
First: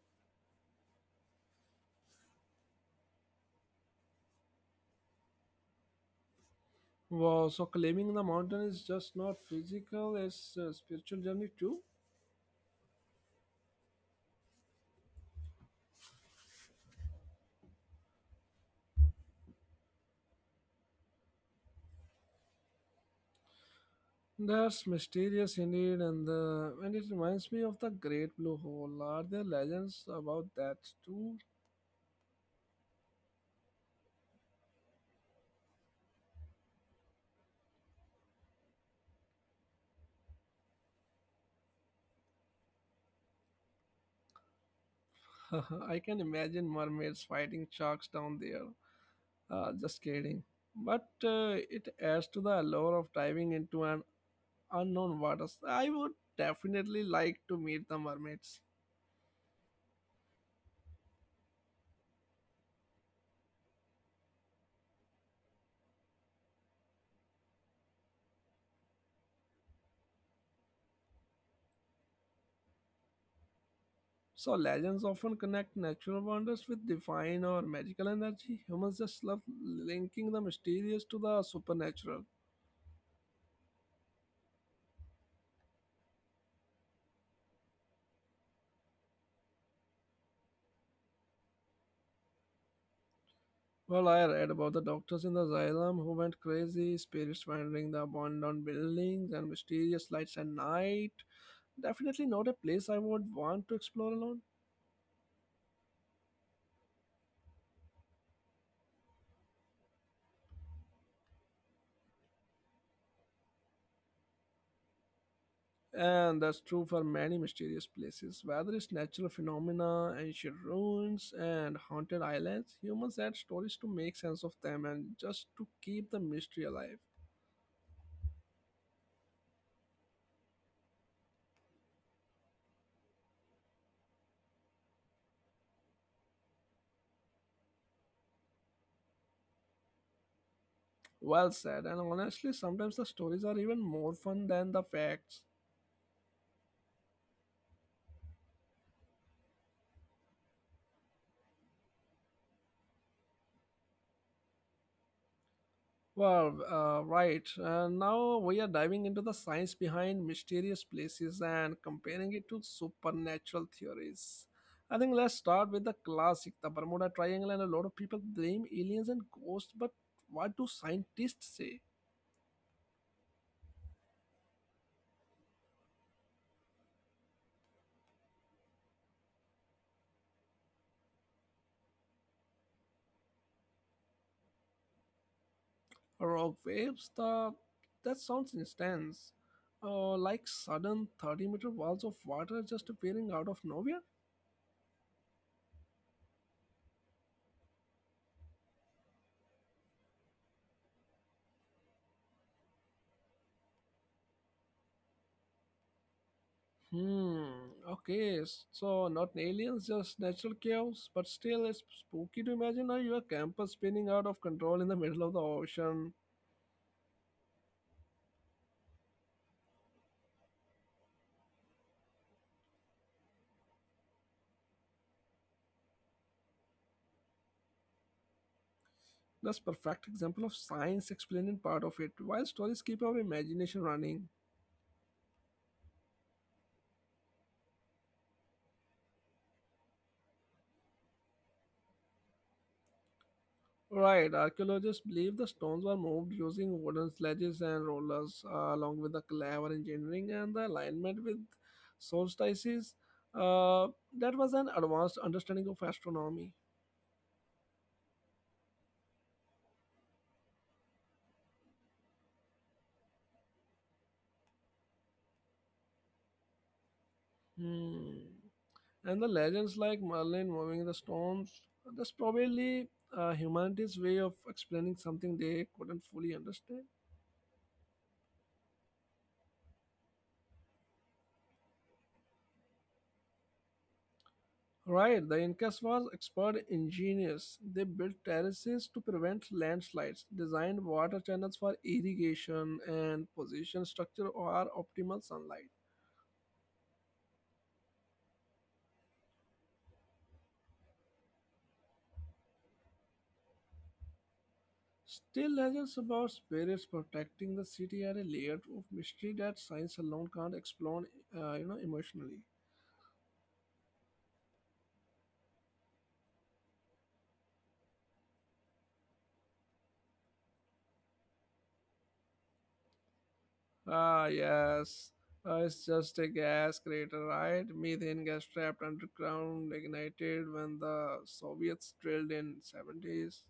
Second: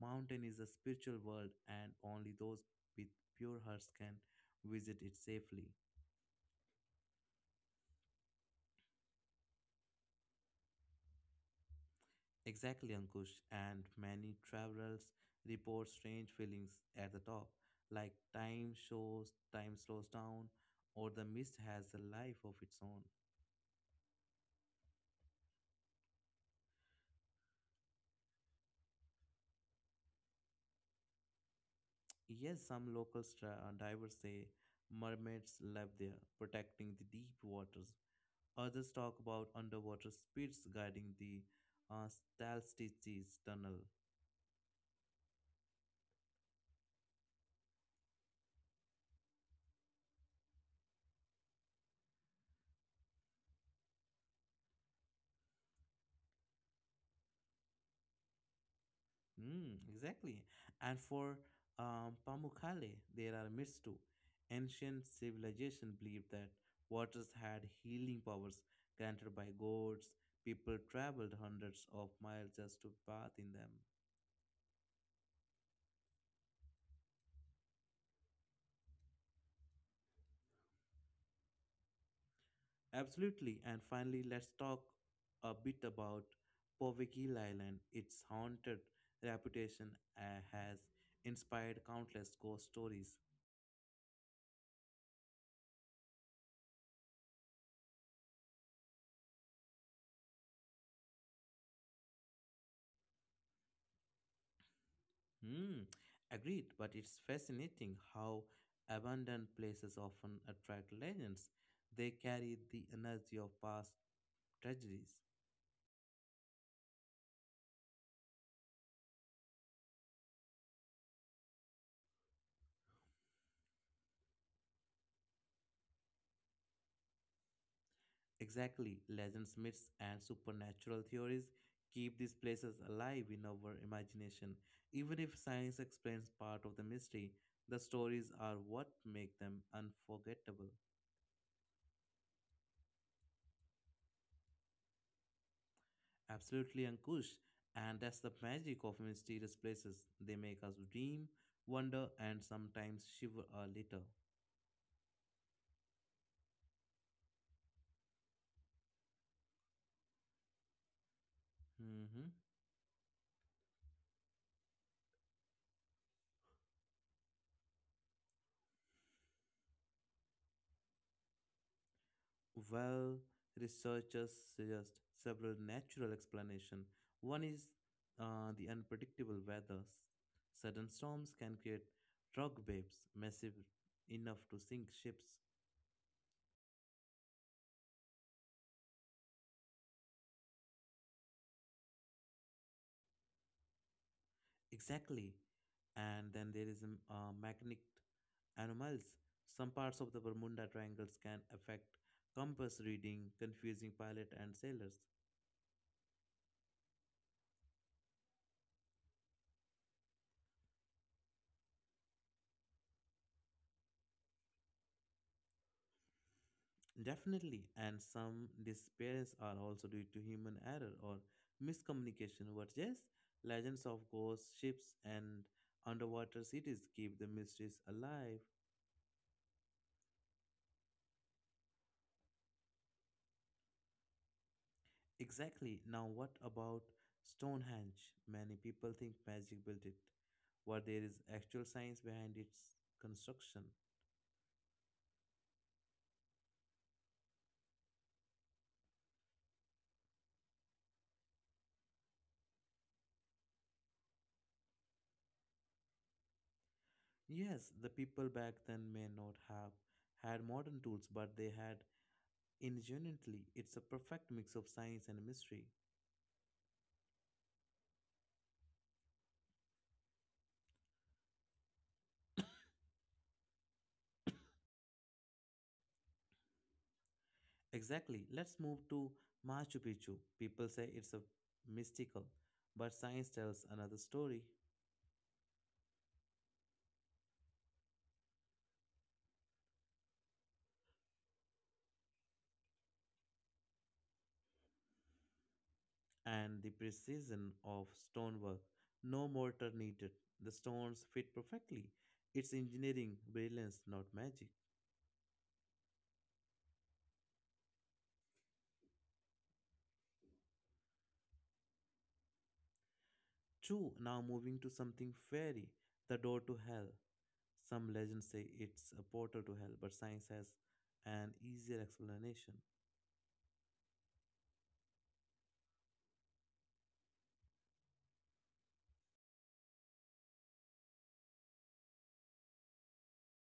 mountain is a spiritual world, and only those with pure hearts can visit it safely. Wow, so climbing the mountain is just not physical, it's a spiritual journey too. Exactly, Ankush, and many travelers report strange feelings at the top, like time shows, time slows down, or the mist has a life of its own. That's mysterious indeed, and the and it reminds me of the Great Blue Hole. Are there legends about that too? Yes, some local stra- divers say mermaids live there, protecting the deep waters. Others talk about underwater spirits guiding the uh, Stalstiches tunnel. I can imagine mermaids fighting sharks down there. Uh, just kidding. But uh, it adds to the allure of diving into an unknown waters. I would definitely like to meet the mermaids. Mm, exactly. And for um, Pamukkale, there are myths too. Ancient civilization believed that waters had healing powers granted by gods. People traveled hundreds of miles just to bathe in them. So legends often connect natural wonders with divine or magical energy. Humans just love linking the mysterious to the supernatural. Absolutely. And finally, let's talk a bit about Povegil Island. Its haunted reputation uh, has inspired countless ghost stories. Well, I read about the doctors in the asylum who went crazy, spirits wandering the abandoned buildings, and mysterious lights at night. Definitely not a place I would want to explore alone. Hmm, agreed, but it's fascinating how abandoned places often attract legends. They carry the energy of past tragedies. And that's true for many mysterious places, whether it's natural phenomena, ancient ruins, and haunted islands. Humans add stories to make sense of them and just to keep the mystery alive. Exactly, legends, myths, and supernatural theories keep these places alive in our imagination. Even if science explains part of the mystery, the stories are what make them unforgettable. Well said, and honestly, sometimes the stories are even more fun than the facts. Absolutely, Ankush. And that's the magic of mysterious places. They make us dream, wonder, and sometimes shiver a little. Wow, uh, right. Uh, now we are diving into the science behind mysterious places and Hmm. comparing it to supernatural theories. I think let's start with the classic, the Bermuda Triangle, and a lot of people blame aliens and ghosts. But what do scientists say? Well, researchers suggest several natural explanations. One is uh, the unpredictable weather. S- Sudden storms can create rock waves massive enough to sink ships. Rock waves? The That sounds intense. Uh, like sudden thirty meter walls of water just appearing out of nowhere. Exactly. And then there is um, uh, magnetic anomalies. Some parts of the Bermuda Triangles can affect compass reading, confusing pilot and sailors. Hmm. Okay. s- So not aliens, just natural chaos. But still, it's spooky to imagine uh, your camper spinning out of control in the middle of the ocean. Definitely, and some disappearances are also due to human error or miscommunication. What yes, legends of ghost ships and underwater cities keep the mysteries alive. That's perfect example of science explaining part of it, while stories keep our imagination running. Exactly. Now, what about Stonehenge? Many people think magic built it, while there is actual science behind its construction. Right. Archaeologists believe the stones were moved using wooden sledges and rollers, uh, along with the clever engineering and the alignment with solstices. Uh, that was an advanced understanding of astronomy. Yes, the people back then may not have had modern tools, but they had ingenuity. It's a perfect mix of science and mystery. Hmm. And the legends like Merlin moving the stones, that's probably uh, humanity's way of explaining something they couldn't fully understand. Exactly. Let's move to Machu Picchu. People say it's a mystical, but science tells another story. Right, the Incas was expert engineers. They built terraces to prevent landslides, designed water channels for irrigation, and positioned structure or optimal sunlight. And the precision of stonework. No mortar needed. The stones fit perfectly. It's engineering brilliance, not magic. Still, legends about spirits protecting the city are a layer of mystery that science alone can't explain, uh, you know, emotionally. True. Now moving to something fairy, the door to hell. Some legends say it's a portal to hell, but science has an easier explanation. Ah, yes. Uh, it's just a gas crater, right? Methane gas trapped underground, ignited when the Soviets drilled in seventies.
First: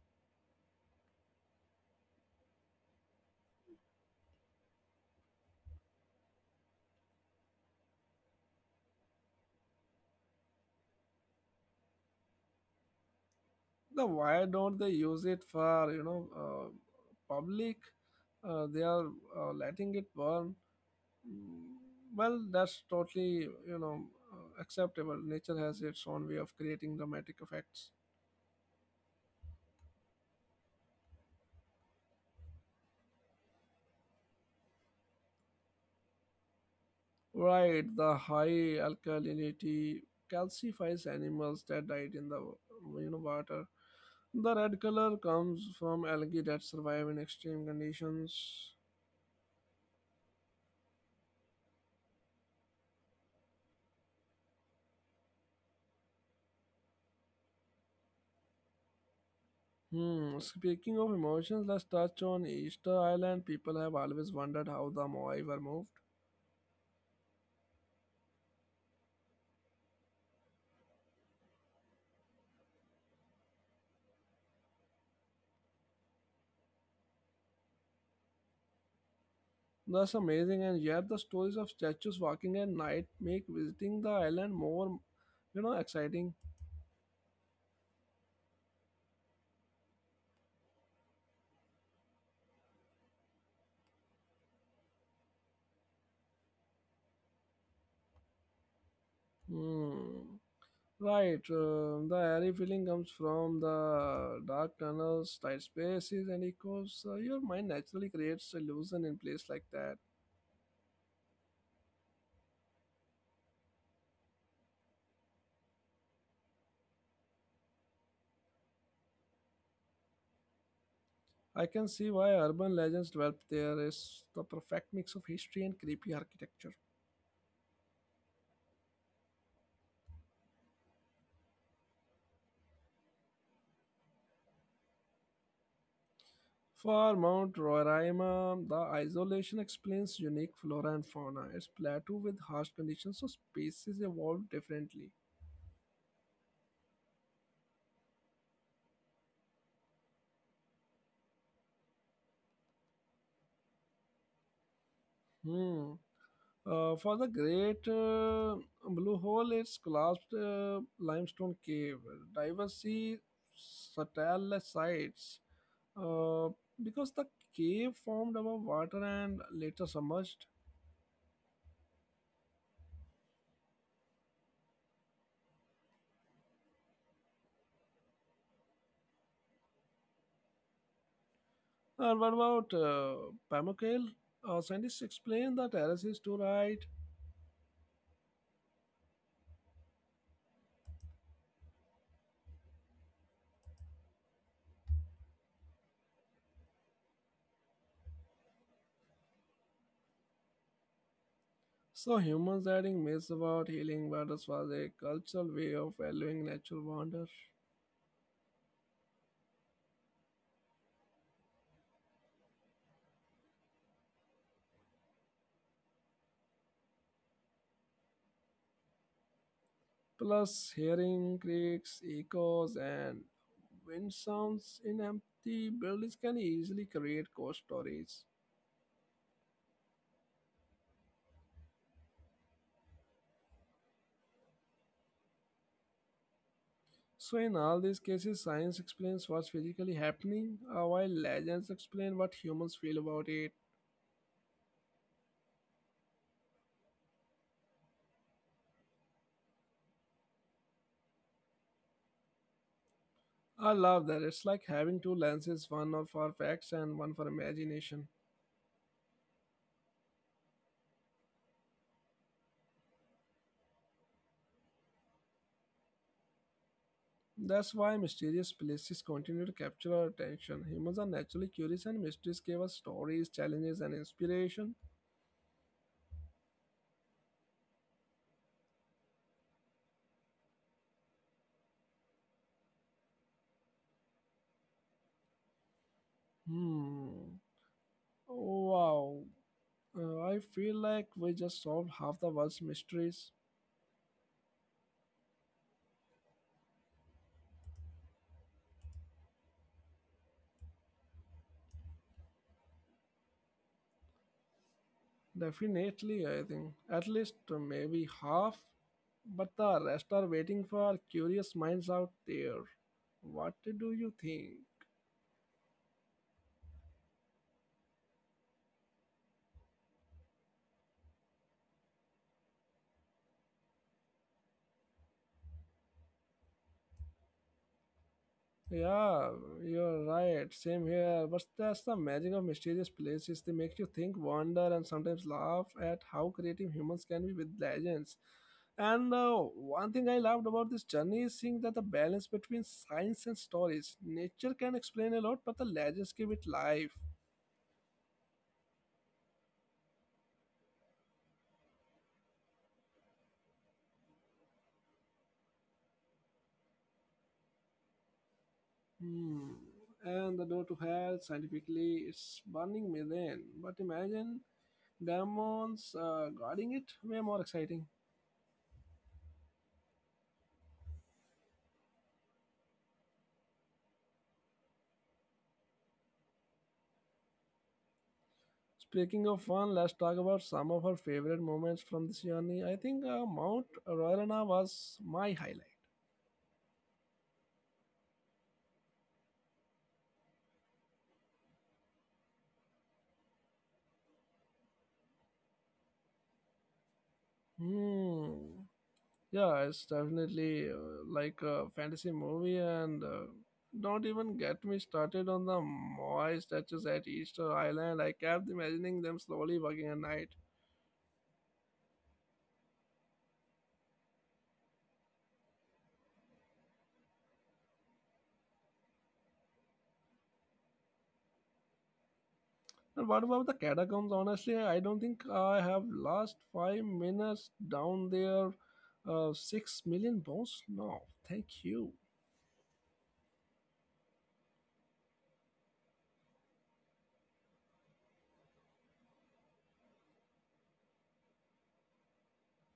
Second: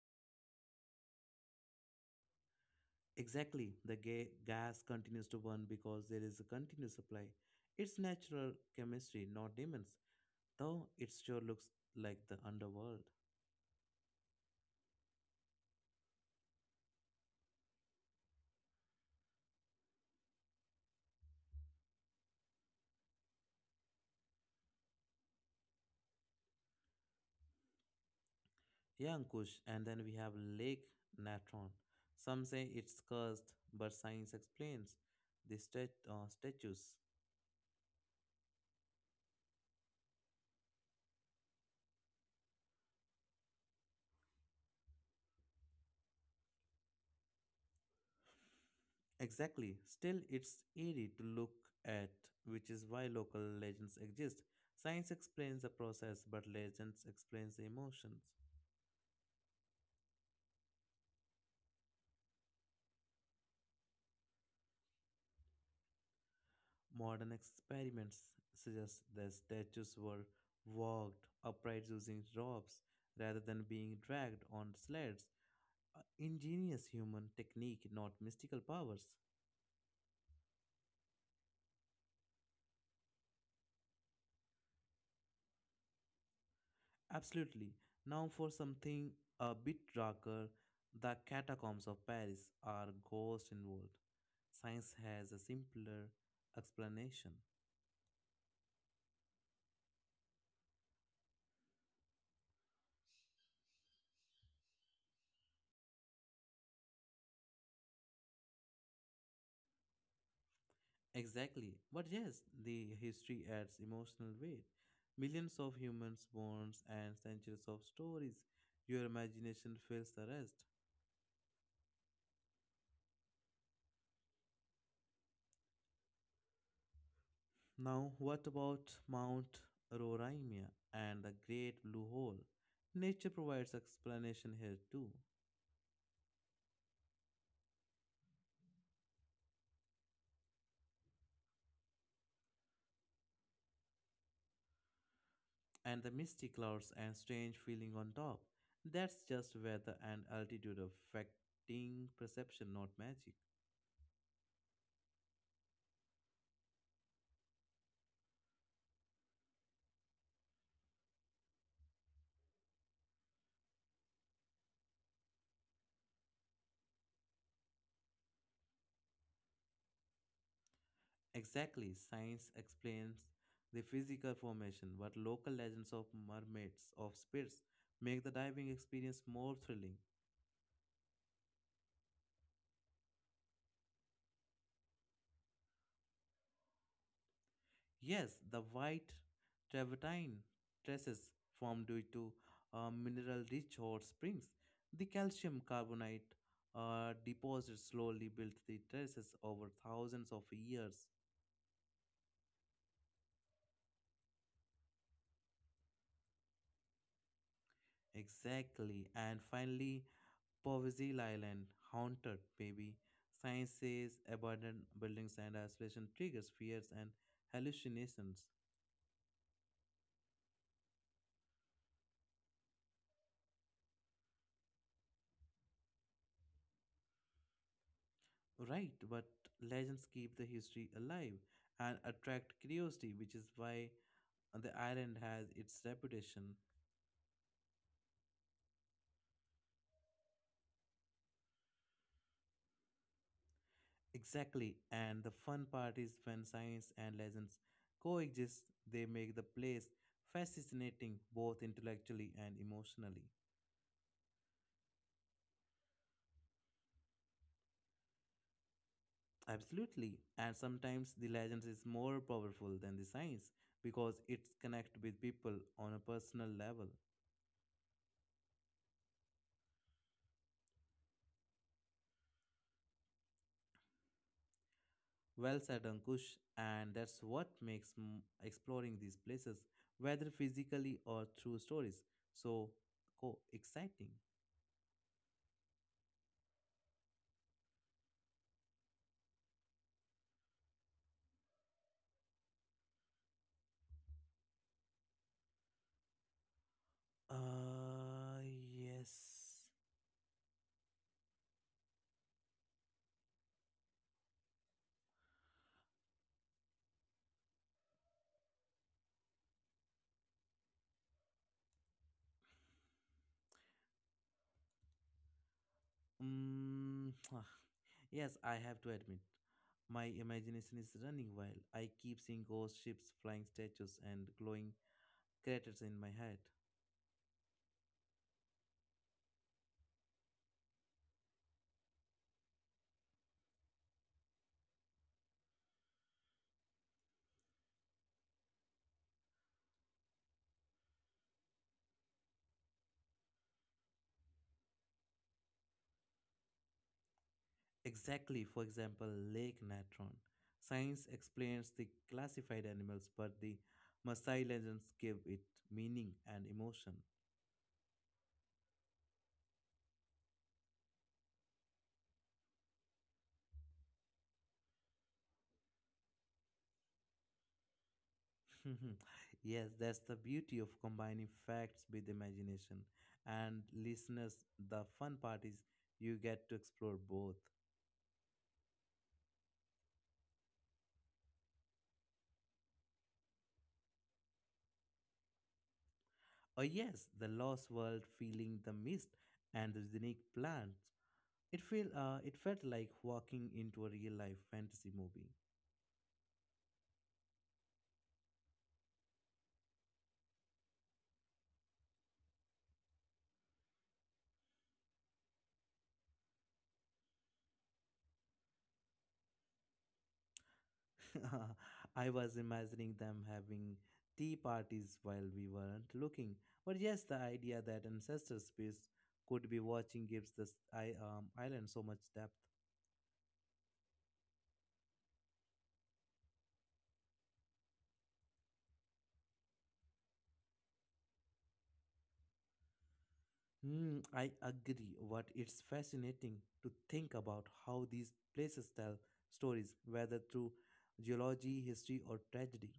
Exactly, the ga- gas continues to burn because there is a continuous supply. It's natural chemistry, not demons, though it sure looks like the underworld. Now, why don't they use it for, you know, uh, public? Uh, they are uh, letting it burn. Mm, well, that's totally, you know, uh, acceptable. Nature has its own way of creating dramatic effects. Yeah, Ankush, and then we have Lake Natron. Some say it's cursed, but science explains the stat- uh, statues. Right, the high alkalinity calcifies animals that died in the, you know, water. The red color comes from algae that survive in extreme conditions. Exactly. Still, it's eerie to look at, which is why local legends exist. Science explains the process, but legends explains the emotions. Hmm. Speaking of emotions, let's touch on Easter Island. People have always wondered how the Moai were moved. Modern experiments suggest that statues were walked upright using ropes rather than being dragged on sleds. A ingenious human technique, not mystical powers. That's amazing, and yet the stories of statues walking at night make visiting the island more, you know, exciting. Absolutely. Now for something a bit darker, the catacombs of Paris are ghost involved. Science has a simpler explanation. Hmm. Right, uh, the airy feeling comes from the dark tunnels, tight spaces, and echoes. Uh, your mind naturally creates illusion in place like that. Exactly. But yes, the history adds emotional weight. Millions of humans, bones, and centuries of stories. Your imagination fills the rest. I can see why urban legends developed there is the perfect mix of history and creepy architecture. Now, what about Mount Roraima and the Great Blue Hole? Nature provides explanation here too. For Mount Roraima, the isolation explains unique flora and fauna. It's plateau with harsh conditions, so species evolved differently. And the misty clouds and strange feeling on top. That's just weather and altitude affecting perception, not magic. Hmm. Uh, for the Great uh, Blue Hole, it's collapsed uh, limestone cave. Divers see satellite sites uh, because the cave formed above water and later submerged. Exactly, science explains the physical formation, but local legends of mermaids, of spirits, make the diving experience more thrilling. Uh, what about uh, Pamukkale? Uh, scientists explain the terrace is too right. Yes, the white travertine tresses formed due to uh, mineral rich hot springs. The calcium carbonate uh, deposits slowly built the terraces over thousands of years. So humans adding myths about healing waters was a cultural way of valuing natural wonder. Exactly. And finally, Povisil Island, haunted, baby. Science says abandoned buildings and isolation triggers fears and hallucinations. Plus, hearing creaks, echoes, and wind sounds in empty buildings can easily create ghost stories. Right, but legends keep the history alive and attract curiosity, which is why the island has its reputation. So, in all these cases, science explains what's physically happening, uh, while legends explain what humans feel about it. Exactly, and the fun part is when science and legends coexist, they make the place fascinating both intellectually and emotionally. I love that. It's like having two lenses, one for facts and one for imagination. Absolutely. And sometimes the legends is more powerful than the science because it connect with people on a personal level. That's why mysterious places continue to capture our attention. Humans are naturally curious, and mysteries give us stories, challenges, and inspiration. Well said, Ankush. And that's what makes m- exploring these places, whether physically or through stories, so co exciting. Hmm. Wow. Uh, I feel like we just solved half the world's mysteries. Uh, yes. Definitely, I think. At least uh, maybe half. But the rest are waiting for curious minds out there. What do you think? Mm, yes, I have to admit, my imagination is running wild. I keep seeing ghost ships, flying statues, and glowing craters in my head. Yeah, you're right. Same here. But that's the magic of mysterious places. They make you think, wonder, and sometimes laugh at how creative humans can be with legends. And uh, one thing I loved about this journey is seeing that the balance between science and stories. Nature can explain a lot, but the legends give it life. Exactly, for example, Lake Natron. Science explains the classified animals, but the Maasai legends give it meaning and emotion. Hmm. And the door to hell, scientifically, it's burning methane. But imagine demons uh, guarding it, way more exciting. Yes, that's the beauty of combining facts with imagination. And listeners, the fun part is you get to explore both. Speaking of fun, let's talk about some of our favorite moments from this journey. I think uh, Mount Royalana was my highlight. Oh, yes, the lost world, feeling the mist and the unique plants. It, feel, uh, it felt like walking into a real life fantasy movie. Hmm. Yeah, it's definitely uh, like a fantasy movie, and uh, don't even get me started on the Moai statues at Easter Island. I kept imagining them slowly walking at night. I was imagining them having tea parties while we weren't looking. But yes, the idea that ancestor space could be watching gives this I, um, island so much depth. And what about the catacombs? Honestly, I don't think I have last five minutes down there. Uh, six million bones? No, thank you. Hmm, I agree, but it's fascinating to think about how these places tell stories, whether through geology, history, or tragedy.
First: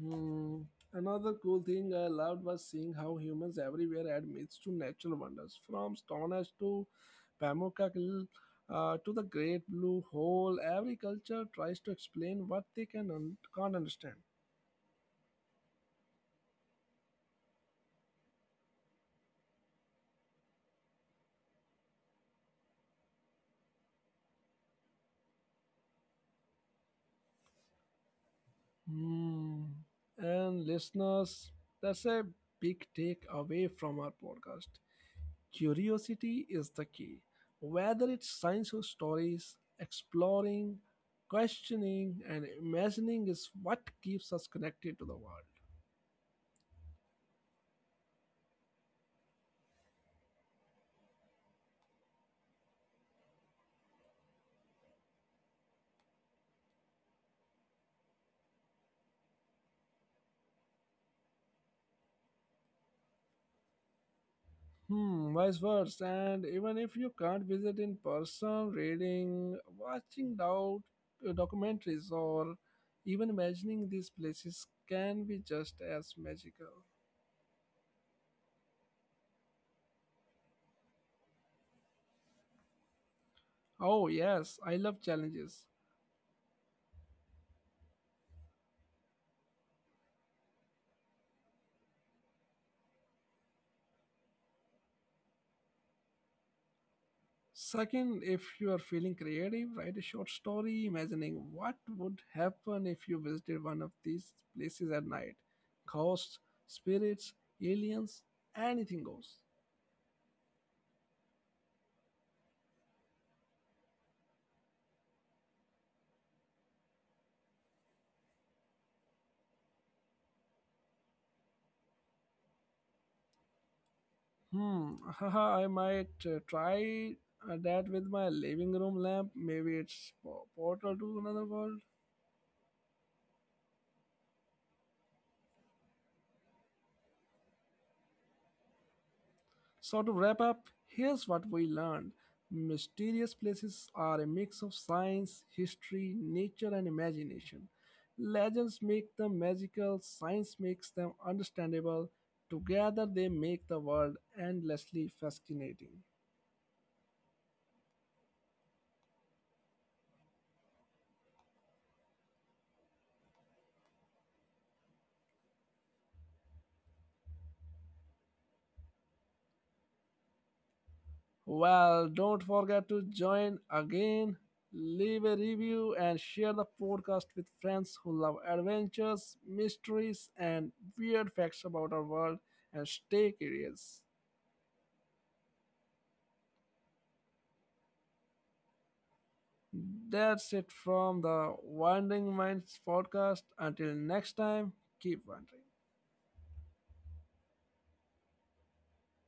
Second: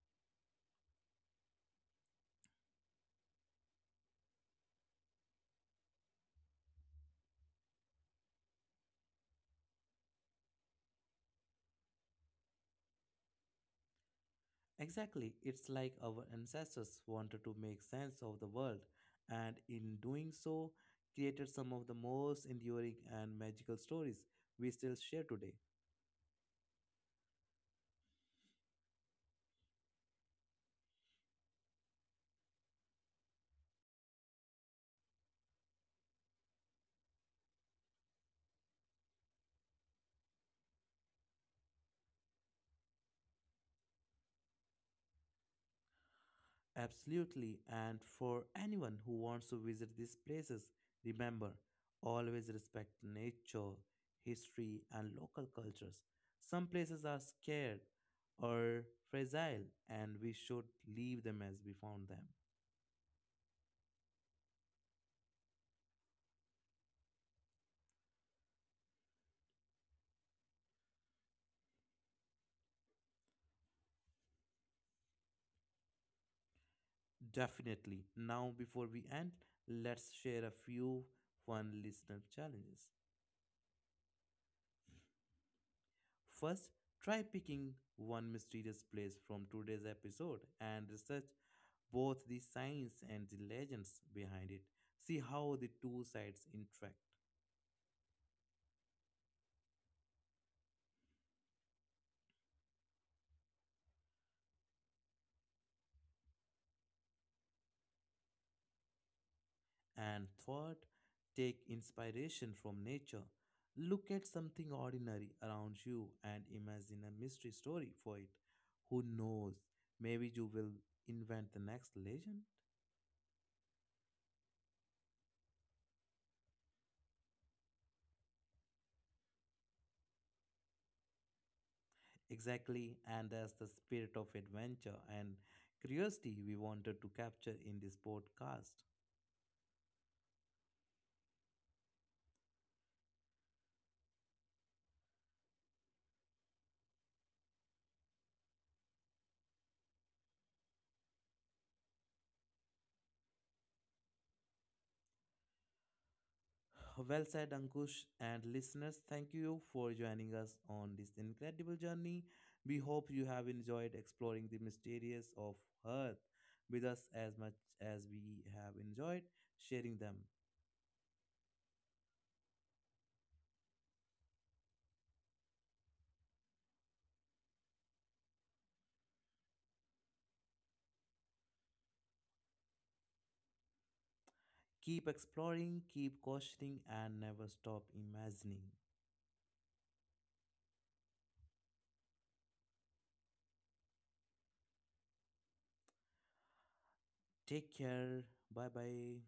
Hmm. Another cool thing I loved was seeing how humans everywhere add myths to natural wonders, from Stonehenge to Pamukkak uh, to the Great Blue Hole. Every culture tries to explain what they can un- can't understand. Exactly, it's like our ancestors wanted to make sense of the world, and in doing so, created some of the most enduring and magical stories we still share today. Hmm. And listeners, that's a big takeaway from our podcast. Curiosity is the key. Whether it's science or stories, exploring, questioning, and imagining is what keeps us connected to the world. Absolutely, and for anyone who wants to visit these places, remember always respect nature, history, and local cultures. Some places are scared or fragile, and we should leave them as we found them. Hmm, vice versa. And even if you can't visit in person, reading, watching doc- documentaries, or even imagining these places can be just as magical. Definitely. Now, before we end, let's share a few fun listener challenges. Oh, yes, I love challenges. First, try picking one mysterious place from today's episode and research both the science and the legends behind it. See how the two sides interact. Second, if you are feeling creative, write a short story imagining what would happen if you visited one of these places at night. Ghosts, spirits, aliens, anything goes. And third, take inspiration from nature. Look at something ordinary around you and imagine a mystery story for it. Who knows? Maybe you will invent the next legend. Hmm, haha, I might uh, try uh, that with my living room lamp. Maybe it's po- portal to another world. Exactly, and that's the spirit of adventure and curiosity we wanted to capture in this podcast. So, to wrap up, here's what we learned mysterious places are a mix of science, history, nature, and imagination. Legends make them magical, science makes them understandable. Together, they make the world endlessly fascinating. Well said, Ankush, and listeners, thank you for joining us on this incredible journey. We hope you have enjoyed exploring the mysteries of Earth with us as much as we have enjoyed sharing them. Well, don't forget to join again, leave a review, and share the podcast with friends who love adventures, mysteries, and weird facts about our world. And stay curious. Keep exploring, keep questioning, and never stop imagining. That's it from the Wandering Minds podcast. Until next time, keep wandering. Take care. Bye bye.